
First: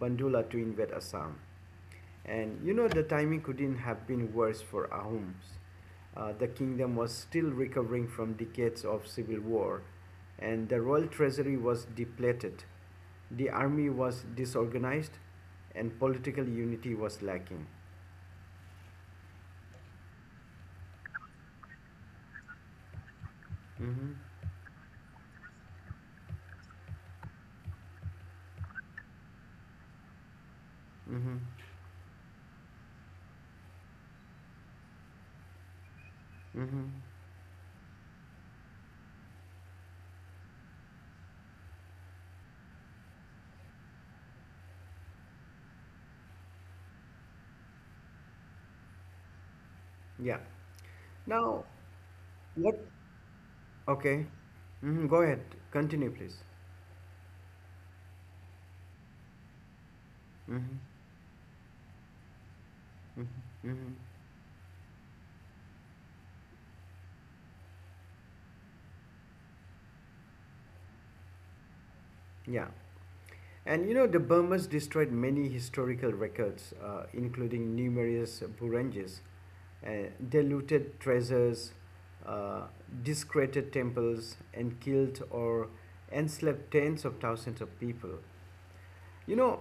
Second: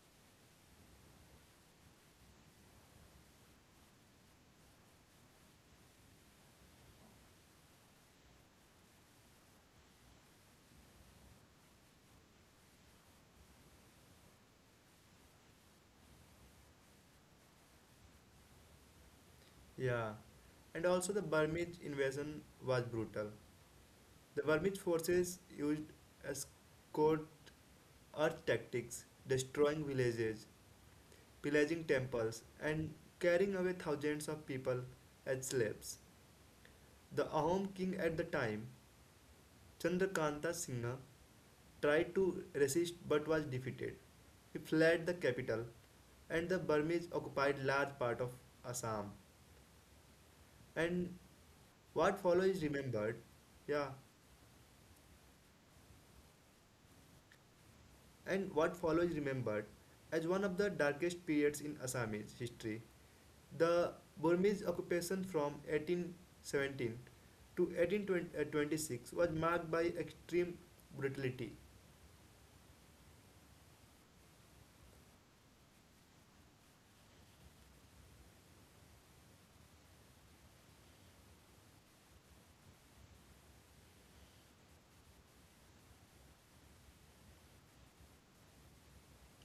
Bandula to invade Assam. And you know, the timing couldn't have been worse for Ahom's. Uh, the kingdom was still recovering from decades of civil war, and the royal treasury was depleted. The army was disorganized, and political unity was lacking. Yeah, and also the Burmese invasion was brutal. Mm-hmm. The Burmese forces used escort earth tactics, destroying villages, Mm-hmm. pillaging temples, and carrying away thousands of people as slaves. Mm-hmm. The Ahom king at the time, Chandrakanta Singha, tried to resist but was defeated. He fled the capital, and the Burmese occupied large part of Assam. Yeah. And Now, what what? follows is remembered, yeah, Okay. Mm-hmm. Go ahead. Continue, please. and what follows is remembered as Mm-hmm. one of the darkest periods in Assamese history. Mm-hmm. Mm-hmm. The Burmese occupation from eighteen seventeen to eighteen twenty-six was marked by extreme brutality. Yeah. And you know, the Burmans destroyed many historical records, uh, including numerous Buranges. Uh, they looted treasures, uh, desecrated temples, and killed or enslaved tens of thousands of people. You know,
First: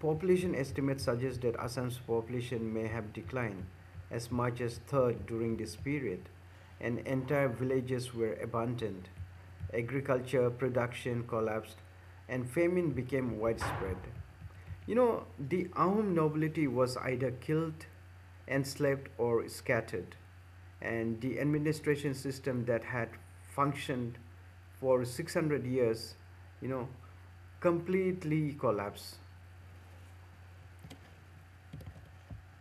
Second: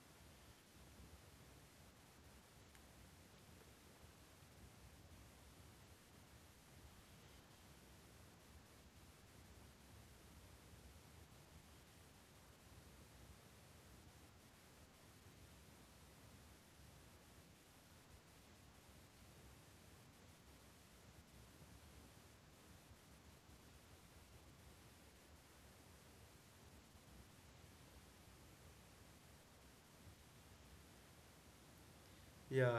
population estimates suggest that Assam's population may have declined as much as third during this period, and entire villages were abandoned. Agriculture production collapsed, and famine became widespread. You know, the Ahom nobility was either killed, enslaved, or scattered, and the administration system that had functioned for six hundred years, you know, completely collapsed. Yeah,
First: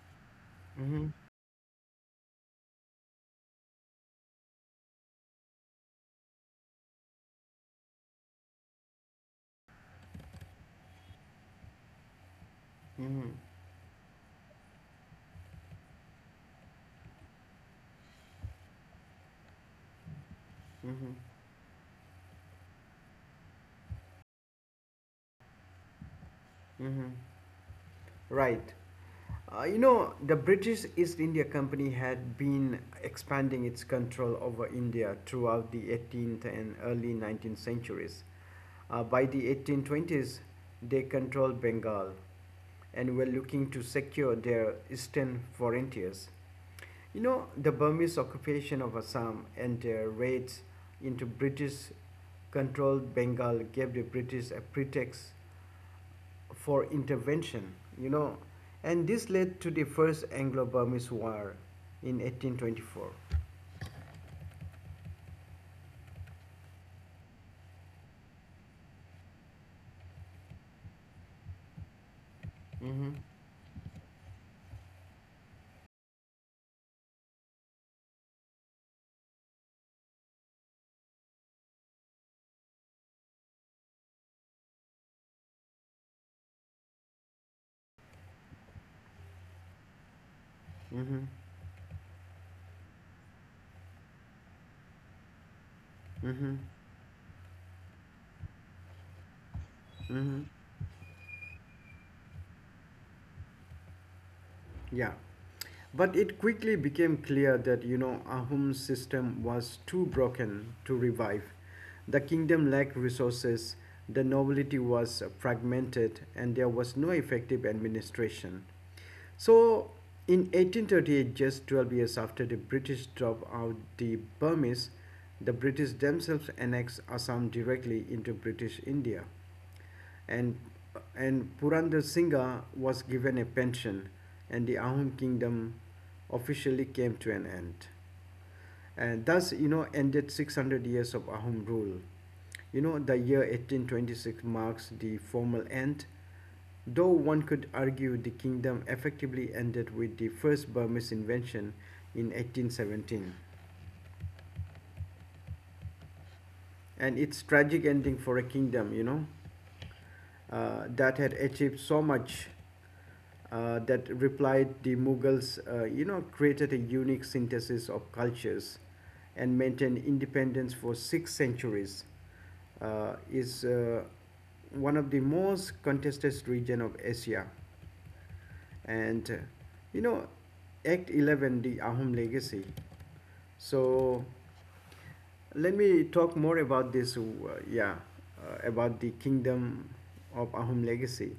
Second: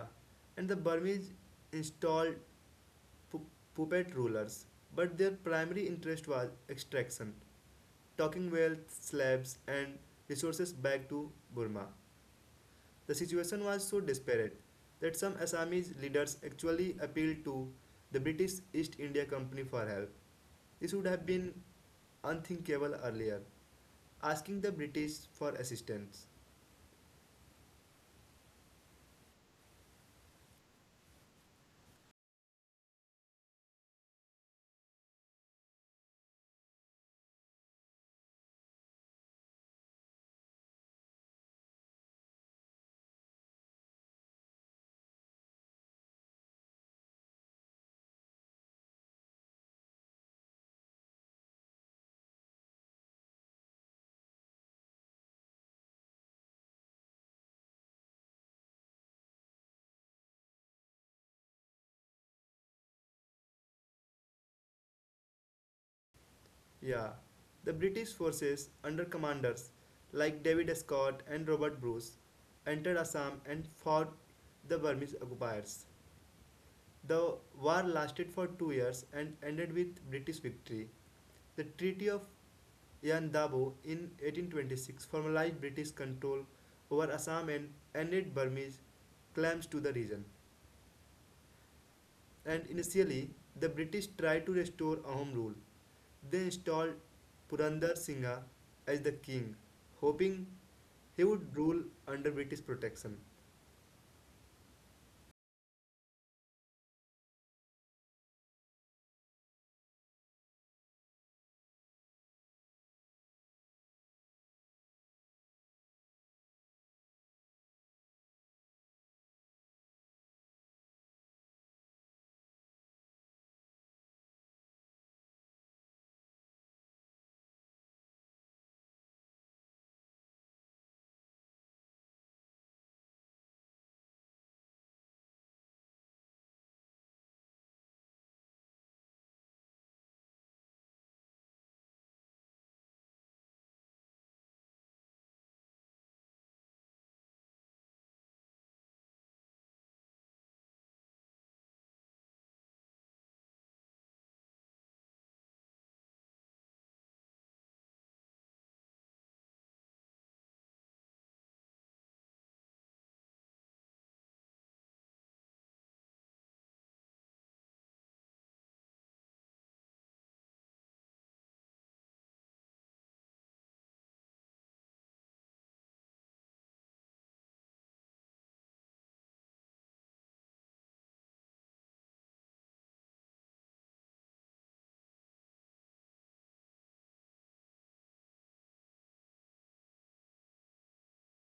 and the Mm-hmm. Burmese installed pu- puppet rulers, but their primary interest was extraction, taking wealth, slaves, and resources back to Burma. The Mm-hmm. situation was so desperate that some Assamese leaders actually appealed to the British East India Company for help. This Mm-hmm. would have been unthinkable earlier, asking the British for assistance. Mm-hmm. Right. Uh, you know, the British East India Company had been expanding its control over India throughout the eighteenth and early nineteenth centuries. Uh, by the eighteen twenties, they controlled Bengal and were looking to secure their eastern frontiers. You know, the Burmese occupation of Assam and their raids into British controlled Bengal gave the British a pretext for intervention, you know, and this led to the first Anglo Burmese War in eighteen twenty-four. Yeah, the British forces under commanders like David Scott and Robert Bruce entered Hmm. Assam and fought the Burmese occupiers. The war lasted for two years and ended with British victory. The Treaty of Yandabo in eighteen twenty-six formalized British control over Assam and ended Burmese claims to the region. Hmm. And initially, the British tried to restore Ahom rule. They Hmm. installed Purandar Singha as the king, Hmm. hoping he would rule under British protection. Yeah. But it quickly became clear that you know Ahum's system was too broken to revive. The kingdom lacked resources, the nobility was fragmented, and there was no effective administration. So, in eighteen thirty-eight, just twelve years after the British drop out the Burmese, the British themselves annexed Assam directly into British India, and and Purandar Singha was given a pension, and the Ahom kingdom officially came to an end. And thus, you know, ended six hundred years of Ahom rule. You know, the year eighteen twenty-six marks the formal end, though one could argue the kingdom effectively ended with the first Burmese invention in eighteen seventeen. And it's tragic ending for a kingdom, you know. uh, that had achieved so much, uh, that replied the Mughals, uh, you know, created a unique synthesis of cultures and maintained independence for six centuries, uh, is uh, one of the most contested region of Asia. And uh, you know Act eleven, the Ahom legacy. so Let me talk more about this, uh, yeah uh, about the kingdom of Ahom legacy.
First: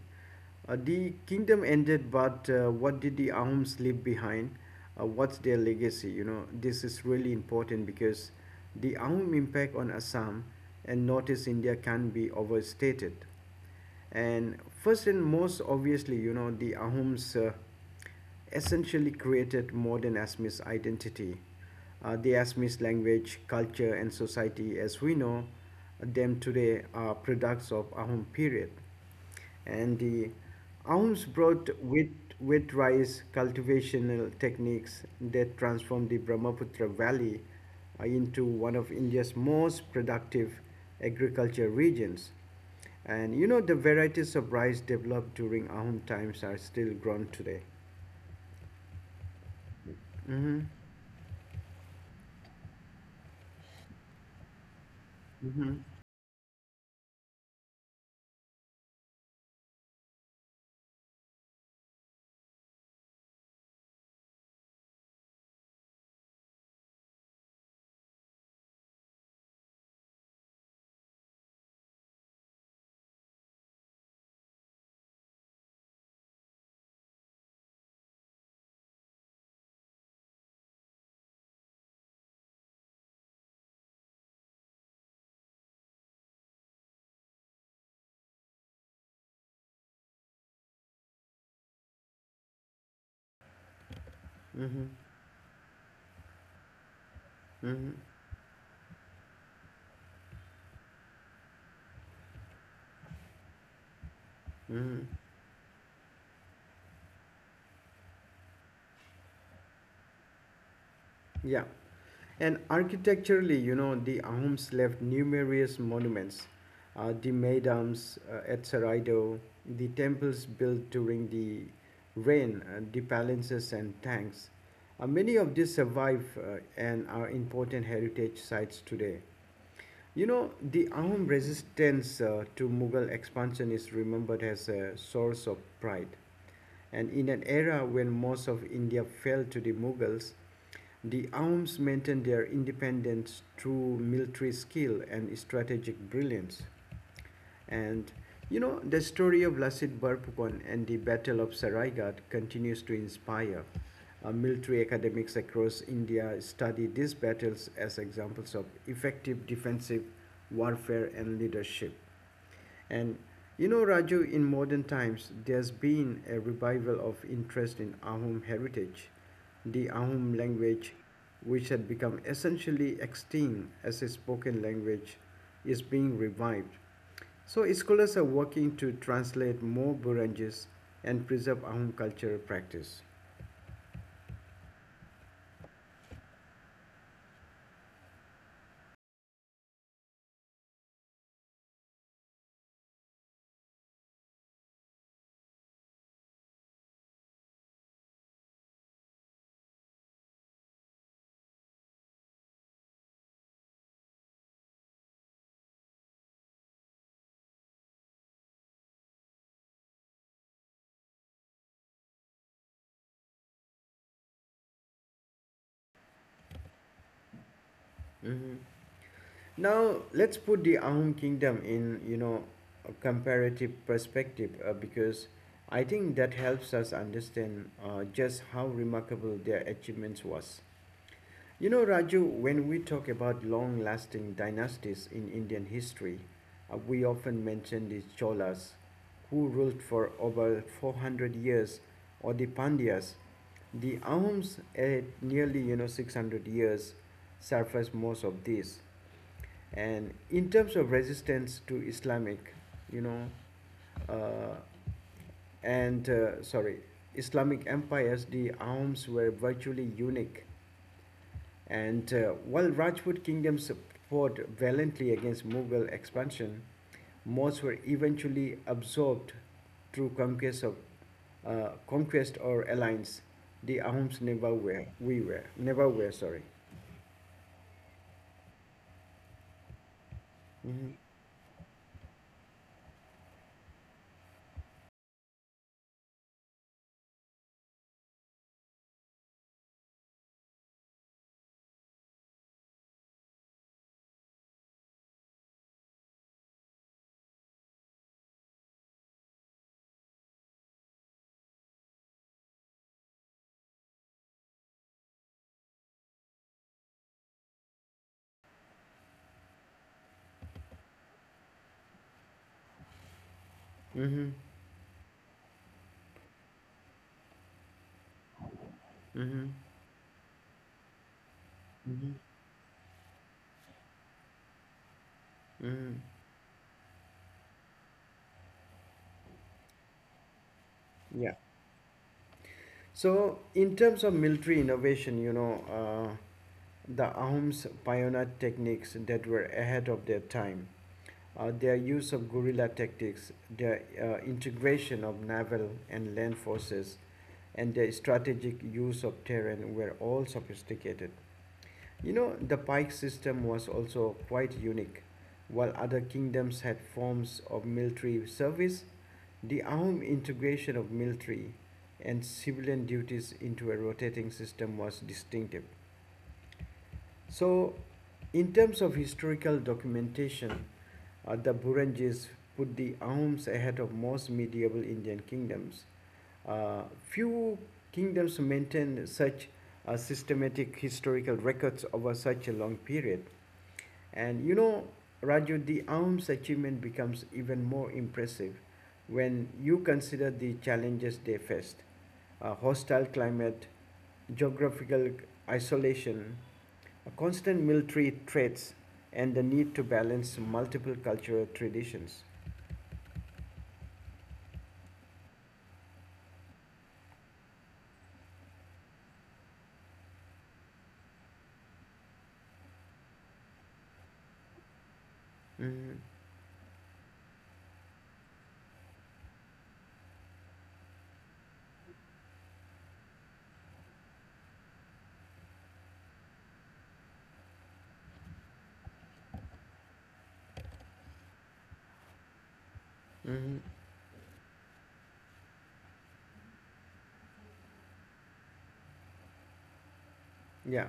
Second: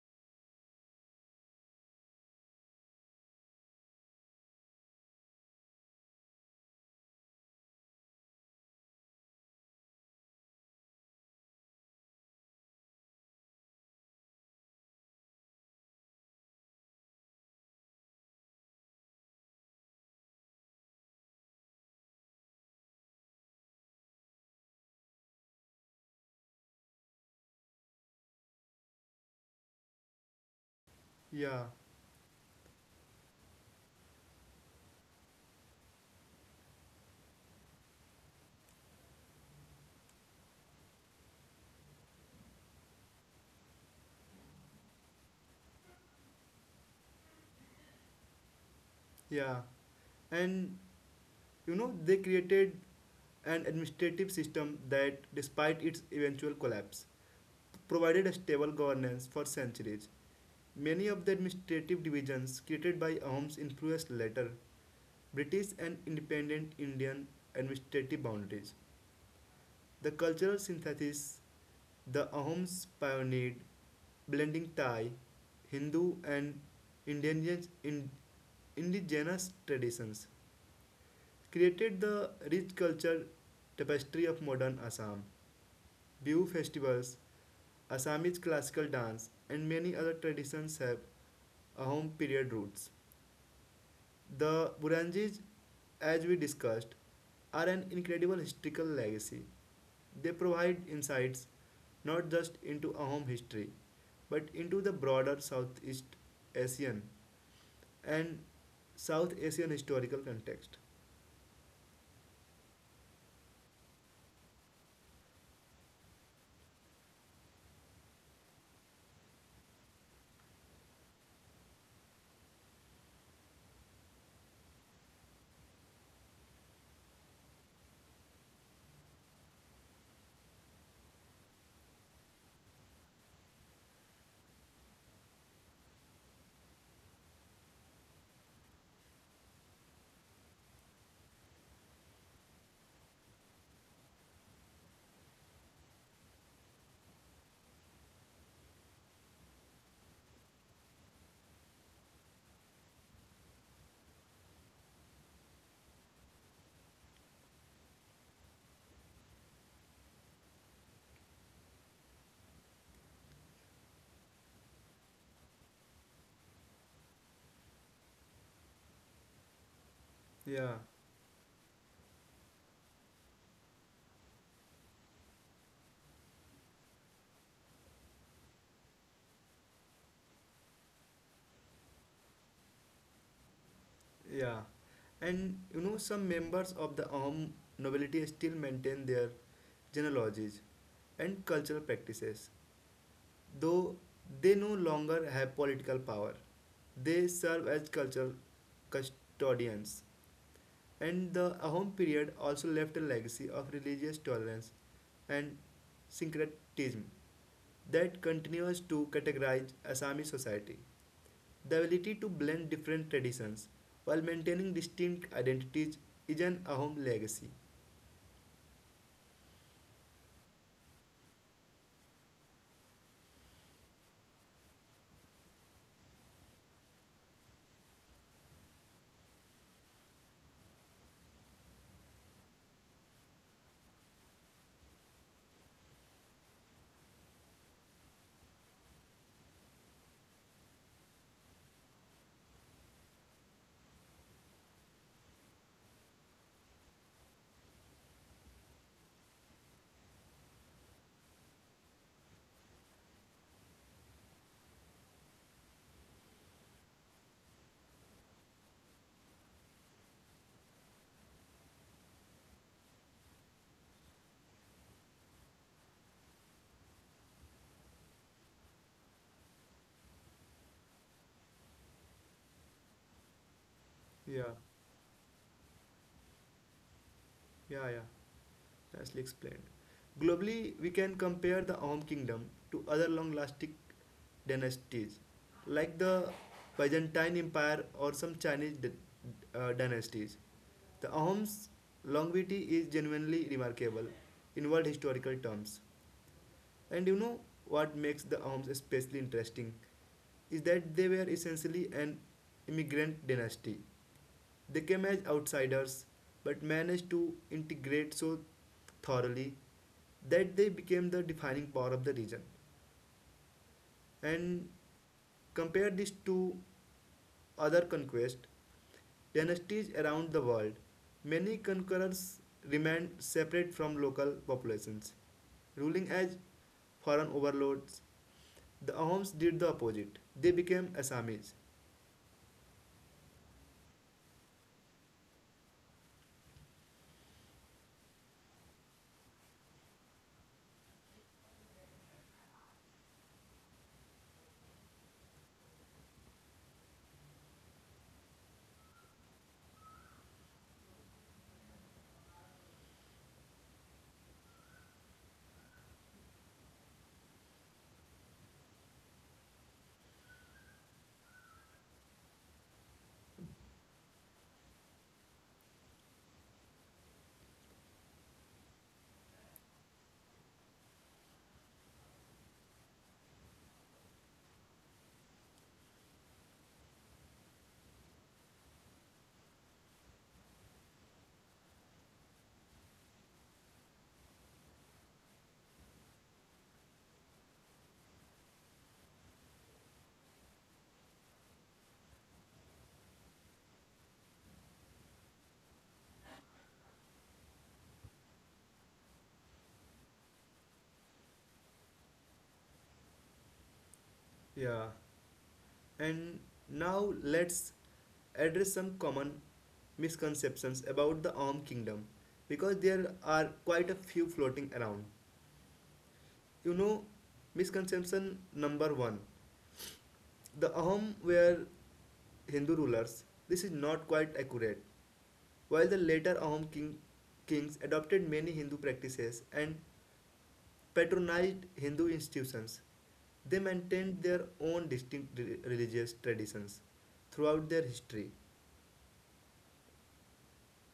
uh, The kingdom ended, but uh, what did the Ahoms leave behind? Uh, what's their legacy? you know this is really important because the Ahom impact on Assam and Northeast India can not be overstated. And first and most obviously, you know, the Ahoms uh, essentially created modern Assamese identity. Uh, the Assamese language, culture, and society as we know them today are products of Ahom period, and the Aums Yeah, brought wheat, wheat rice cultivational techniques that transformed the Brahmaputra Valley uh, into one of India's most productive agriculture regions. And you know, the varieties of rice developed during Ahom times are still grown today. yeah. Mm-hmm. And you know, they created an administrative system that, Mm-hmm. despite its eventual collapse, provided a stable governance for centuries. Many of the administrative divisions created by Ahom's influenced later British and independent Indian administrative boundaries. The cultural synthesis the Ahoms pioneered, blending Thai, Hindu, and indigenous, in, indigenous traditions, created the rich culture tapestry of modern Assam. Bihu festivals, Assamese classical dance, and many other traditions have Ahom period roots. Mm-hmm. The Burandjis, as we discussed, are Mm-hmm. an incredible historical legacy. They provide insights not just into Ahom history, but into Mm-hmm. the broader Southeast Asian and South Asian historical context. Yeah. And architecturally, you know, the Ahoms left numerous monuments, uh, the Maidams uh, at Saraido, the temples built during the reign, uh, the palaces and tanks. Uh, many of these survive uh, and are important heritage sites today. You know, the Ahom resistance uh, to Mughal expansion is remembered as a source of pride. And in an era when most of India fell to the Mughals, the Ahoms maintained their independence through military skill and strategic brilliance. And you know, the story of Lasit Barpukon and the Battle of Saraigat continues to inspire. Uh, military academics across India study these battles as examples of effective defensive warfare and leadership. And you know, Raju, in modern times, there's been a revival of interest in Ahom heritage. The Ahom Yeah, language, which had become essentially extinct as a spoken language, is being revived, so scholars are working to translate more Burunjis and preserve Ahom cultural practice. yeah. And you know, some members of the armed nobility still maintain their genealogies and cultural practices, though they no longer have political power. They serve as cultural custodians. And the Ahom period also left a legacy of religious tolerance and syncretism that continues to categorize Assamese society. The ability to blend different traditions while maintaining distinct identities is an Ahom legacy. Mhm. Now let's put the Ahom kingdom in you know a comparative perspective uh, because I think that helps us understand uh, just how remarkable their achievements was. You know, Raju, when we talk about long lasting dynasties in Indian history, uh, we often mention the Cholas, who ruled for over four hundred years, or the Pandyas. The Ahoms at nearly you know six hundred years surface most of this. And in terms of resistance to Islamic, you know, uh, and uh, sorry, Islamic empires, the Ahoms were virtually unique, and uh, while Rajput kingdoms fought valiantly against Mughal expansion, most were eventually absorbed through conquest of uh, conquest or alliance. The Ahoms never were. Yeah, We were never were. Sorry. yeah, yeah, nicely explained. Mm-hmm. Globally, we can compare the Ahom kingdom to other long lasting dynasties like the Byzantine Empire or some Chinese uh, dynasties. The Ahom's longevity is genuinely remarkable in world historical terms. And you know what makes the arms especially interesting is that they were essentially an immigrant dynasty. They came as outsiders but managed to integrate so thoroughly that they became the defining power of the region. Mm-hmm. And compare this to other conquest Mm-hmm. dynasties around the world. Many Mm-hmm. conquerors remained separate from local populations, Mm-hmm. ruling as foreign overlords. The Ahoms did the opposite. They became Yeah. Assamese. So in terms of military innovation, you know, uh, the Ahoms pioneered techniques that were ahead of their time. Uh, their use of guerrilla tactics, their uh, integration of naval and land forces, and their strategic use of terrain were all sophisticated. You know, the pike system was also quite unique. While other kingdoms had forms of military service, the armed integration of military and civilian duties into a rotating system was distinctive. So, in terms of historical documentation, uh, the Burunjis put the arms ahead of most medieval Indian kingdoms. Uh, few kingdoms maintain such uh, systematic historical records over such a long period. And you know, Raju, the arms achievement becomes even more impressive when you consider the challenges they faced, uh, hostile climate, geographical isolation, constant military threats, and the need to balance multiple cultural traditions. Yeah. And now let's address some common misconceptions about the Arm Kingdom because there are quite a few floating around. Mhm, You know, misconception number one, the Ahom were Hindu rulers. This is not quite accurate. While the later Ahom king, kings adopted many Hindu practices and patronized Hindu institutions, they mhm. maintained their own distinct religious traditions throughout their history. Yeah.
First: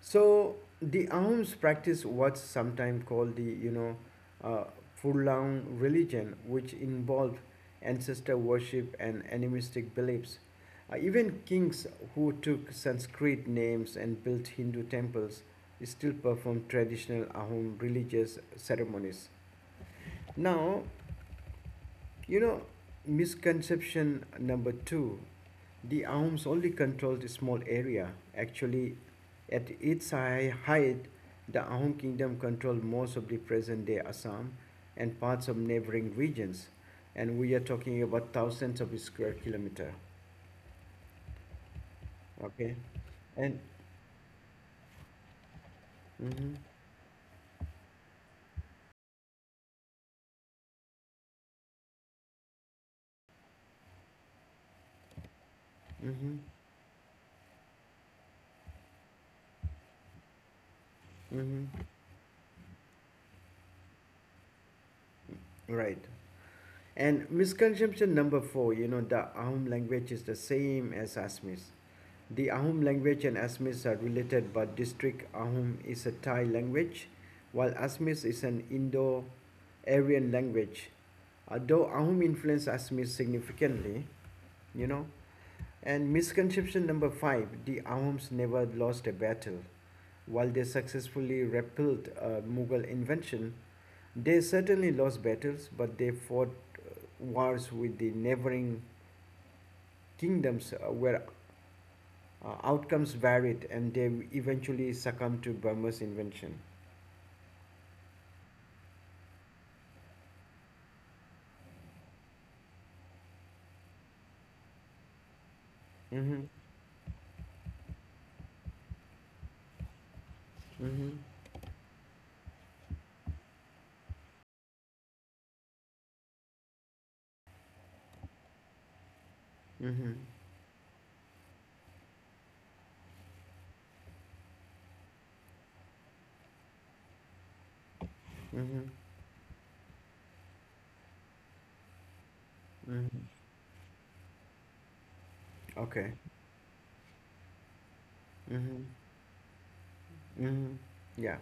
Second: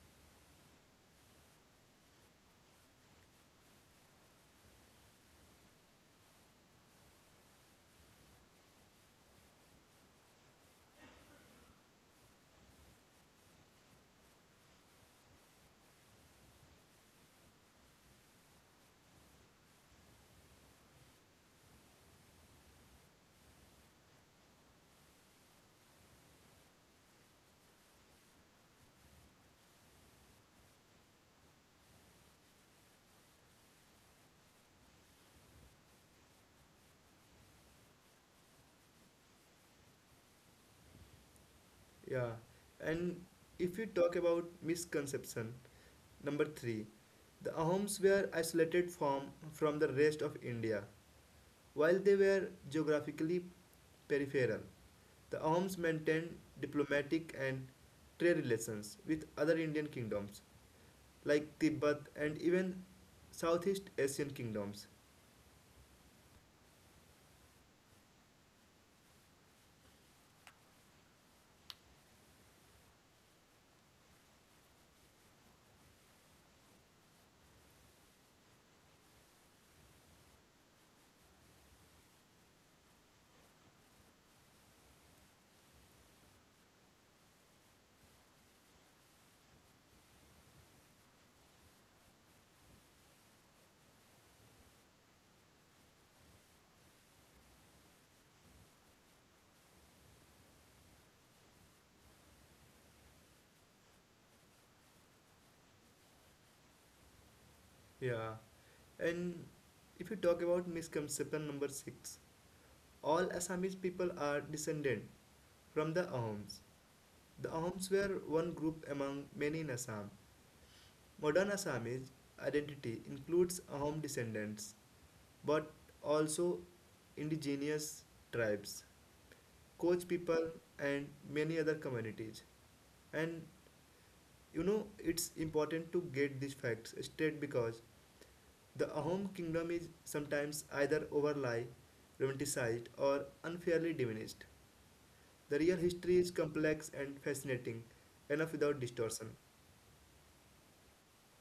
So the Ahoms practice what's sometimes called the you know uh, Furlong religion, which involved ancestor worship and animistic beliefs. Uh, even kings who took Sanskrit names and built Hindu temples still perform traditional Ahom religious ceremonies. Now, you know, misconception number two. The arms only controlled a small area. Actually, at its high height, the Ahom kingdom controlled most of the present day Assam and parts of neighboring regions. And we are talking about thousands of square kilometer. Yeah, Okay. and And if we talk about misconception number mhm, three, the Ahoms were isolated from from the rest of India. While they were geographically peripheral, the Ahoms maintained mhm, diplomatic and trade relations with other Indian kingdoms like mhm. Tibet and even Southeast Asian kingdoms. Right. And misconception number four, you know, the Ahom language is the same as Assamese. The Ahom language and Assamese are related, but District Ahom is a Thai language, while Assamese is an Indo Aryan language. Although Ahom influenced Assamese significantly, you know. And misconception number five, the Ahoms never lost a battle. While they successfully repelled a Mughal invention, they certainly lost battles, but they fought uh, wars with the neighboring kingdoms, uh, where Uh, outcomes varied, and they eventually succumbed to Burma's invention. Yeah, and if you talk about misconception number six, all Assamese people are descendant from the Mm-hmm. Ahoms. The Ahoms were one group among many in Assam. Mm-hmm. Modern Assamese identity includes Ahom descendants, but also indigenous tribes, Koch Mm-hmm. people, and many other communities. And you know, it's important to get these facts straight because the Mm-hmm. Ahom kingdom is sometimes either overlie, romanticized, Mm-hmm. or unfairly diminished. The real Okay. history is complex and fascinating enough without Mm-hmm. distortion. Mm-hmm. Yeah.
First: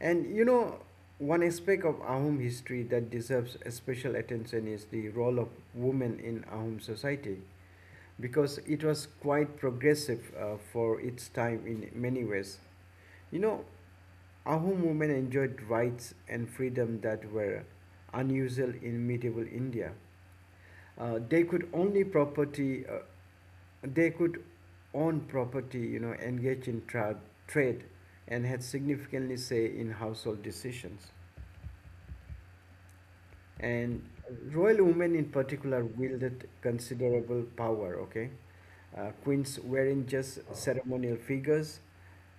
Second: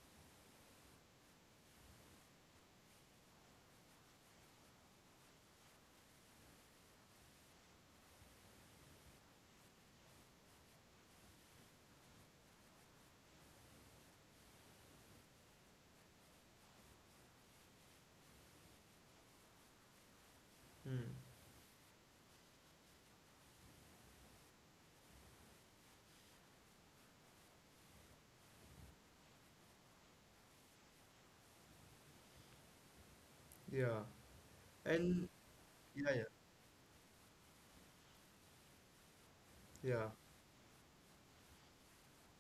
And you know, one aspect of Ahom history that deserves a special attention is the role of women in Ahom society, because it was quite progressive uh, for its time in many ways. You know, Ahom women enjoyed rights and freedom that were unusual in medieval India. Hmm. uh, they could only property uh, they could own property, you know engage in tra- trade, and had significantly say in household decisions, Yeah, and royal women in and particular Yeah, wielded considerable power. Okay. Uh, queens not yeah, just ceremonial figures,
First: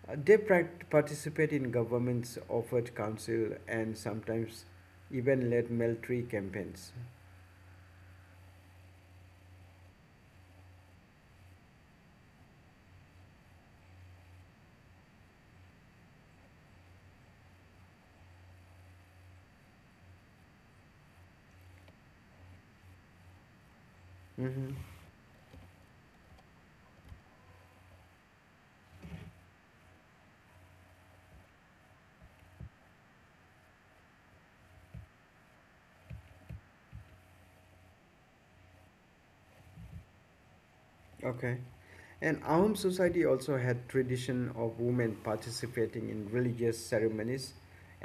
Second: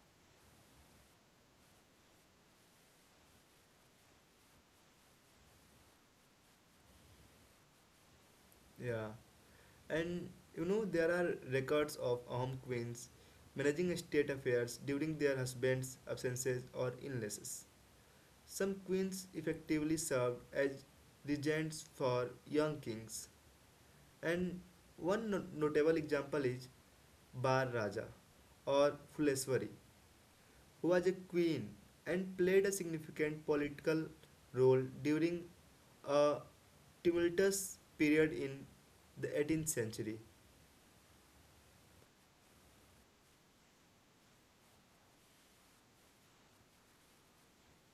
uh, they prac- participate in government's offered council and sometimes even led military campaigns. yeah, yeah. And you know, there are records of Ahom queens managing state affairs during their husbands' absences or illnesses. Some queens effectively served as regents for young kings, and Hmm. one no- notable example is Bar Raja or Fuleswari, who was a queen and played a significant political role during a tumultuous period in the eighteenth century. Okay. And Ahom society also had tradition of women participating in religious ceremonies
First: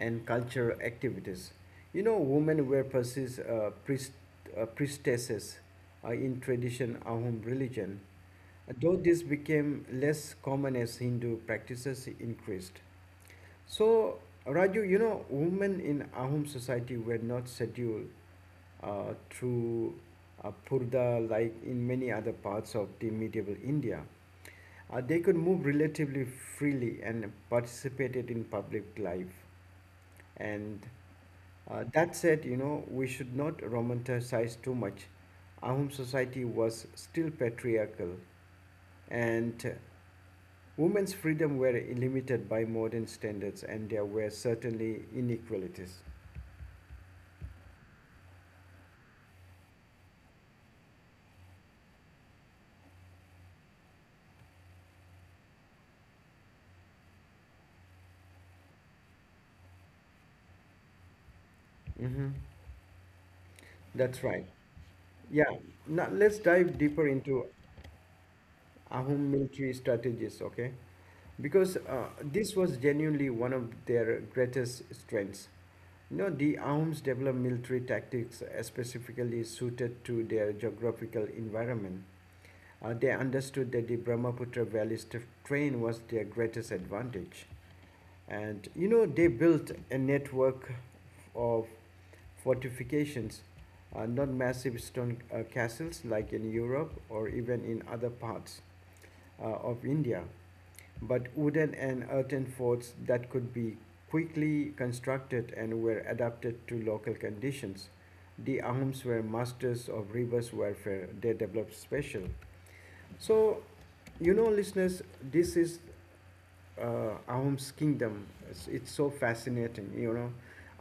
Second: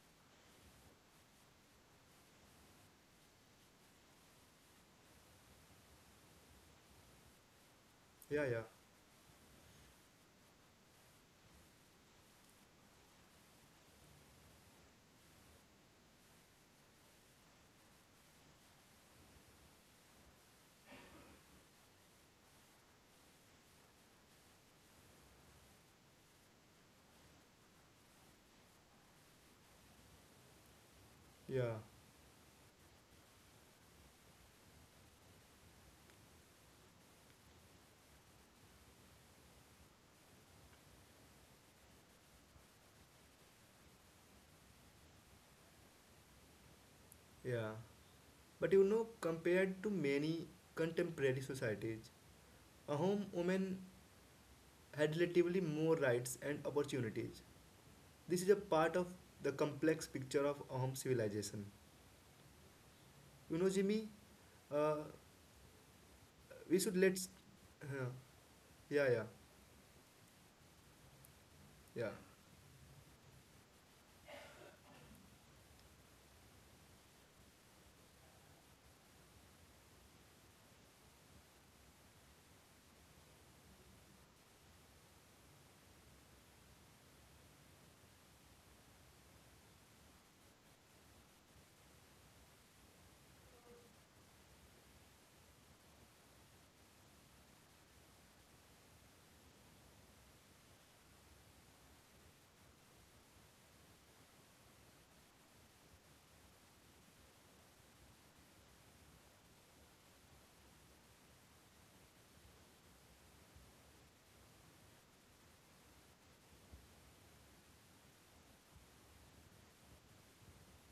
and cultural activities. You know, women were persis, uh, priest, uh, priestesses uh, in tradition Ahom religion, Yeah, yeah, though this became less common as Hindu practices increased. So, Raju, you know, women in Ahom society were not scheduled uh, through uh, purda like in many other parts of the medieval India. Uh, they could move relatively freely and participated in public life. And yeah, uh, that said, you know, we should not romanticize too much. Ahom society was still patriarchal, and uh, women's freedom were limited by modern standards, and there were certainly inequalities. yeah. But you know, compared to many contemporary societies, a home woman had relatively more rights and opportunities. This is a part of the complex picture of a home civilization. Mm-hmm. You know, Jimmy, That's right. uh, Yeah. Now let's we dive should deeper let's. into Yeah, yeah, Ahom military strategies, okay? Because yeah, uh, this was genuinely one of their greatest strengths. You know the Ahoms developed military tactics uh, specifically suited to their geographical environment. Uh, they understood that the Brahmaputra valley's terrain was their greatest advantage. And you know, they built a network of fortifications, uh, not massive stone uh, castles like in Europe or even in other parts uh, of India, but wooden and earthen forts that could be quickly constructed and were adapted to local conditions. The Ahoms were masters of reverse warfare, they developed special. So, you know, listeners, this is uh, Ahom's kingdom. It's, it's so fascinating, you know.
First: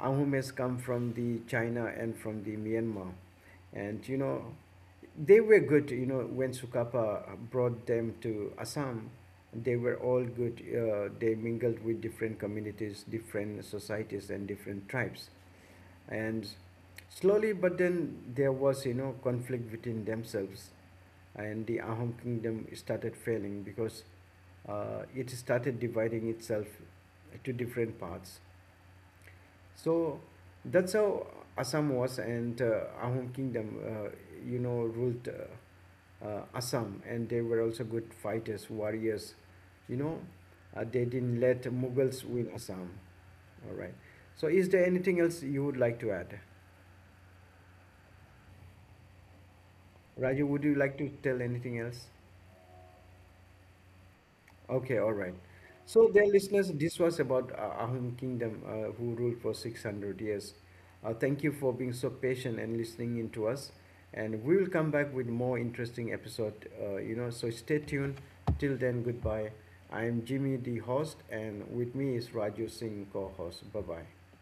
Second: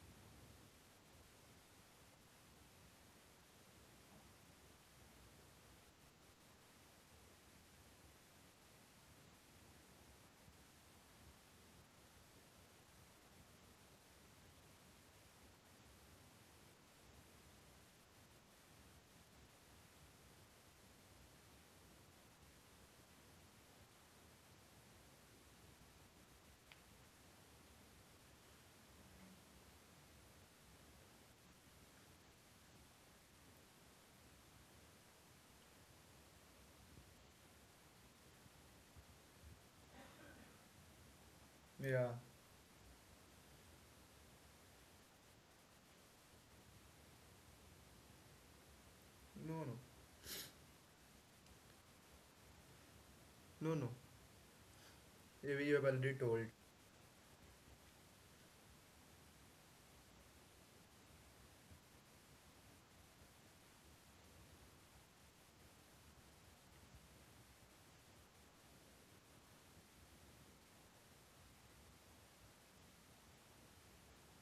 Ahom has come from the China and from the Myanmar, and you know, they were good. You know, when Sukapa brought them to Assam, they were all good. Uh, they mingled with different communities, different societies, and different tribes, and slowly, but then there was you know conflict within themselves, and the Ahom kingdom started failing because uh, it started dividing itself to different parts. So that's how Assam was, and uh, Ahom Kingdom, uh, you know, ruled uh, uh, Assam, and they were also good fighters, warriors. You know, uh, they didn't let yeah. Yeah. Mughals win Assam. All right. So, is there anything else you would like to add? No, no, Raju, would you like to tell anything else? no, no. Okay, all right. Yeah, we have So, already dear told. listeners, this was about uh, Ahom Kingdom, uh, who ruled for six hundred years. Uh, thank you for being so patient and listening in to us. And we will come back with more interesting episode. Uh, you know, so stay tuned. Till then, goodbye. I'm Jimmy, the host, and with me is Raju Singh, co-host. Bye bye.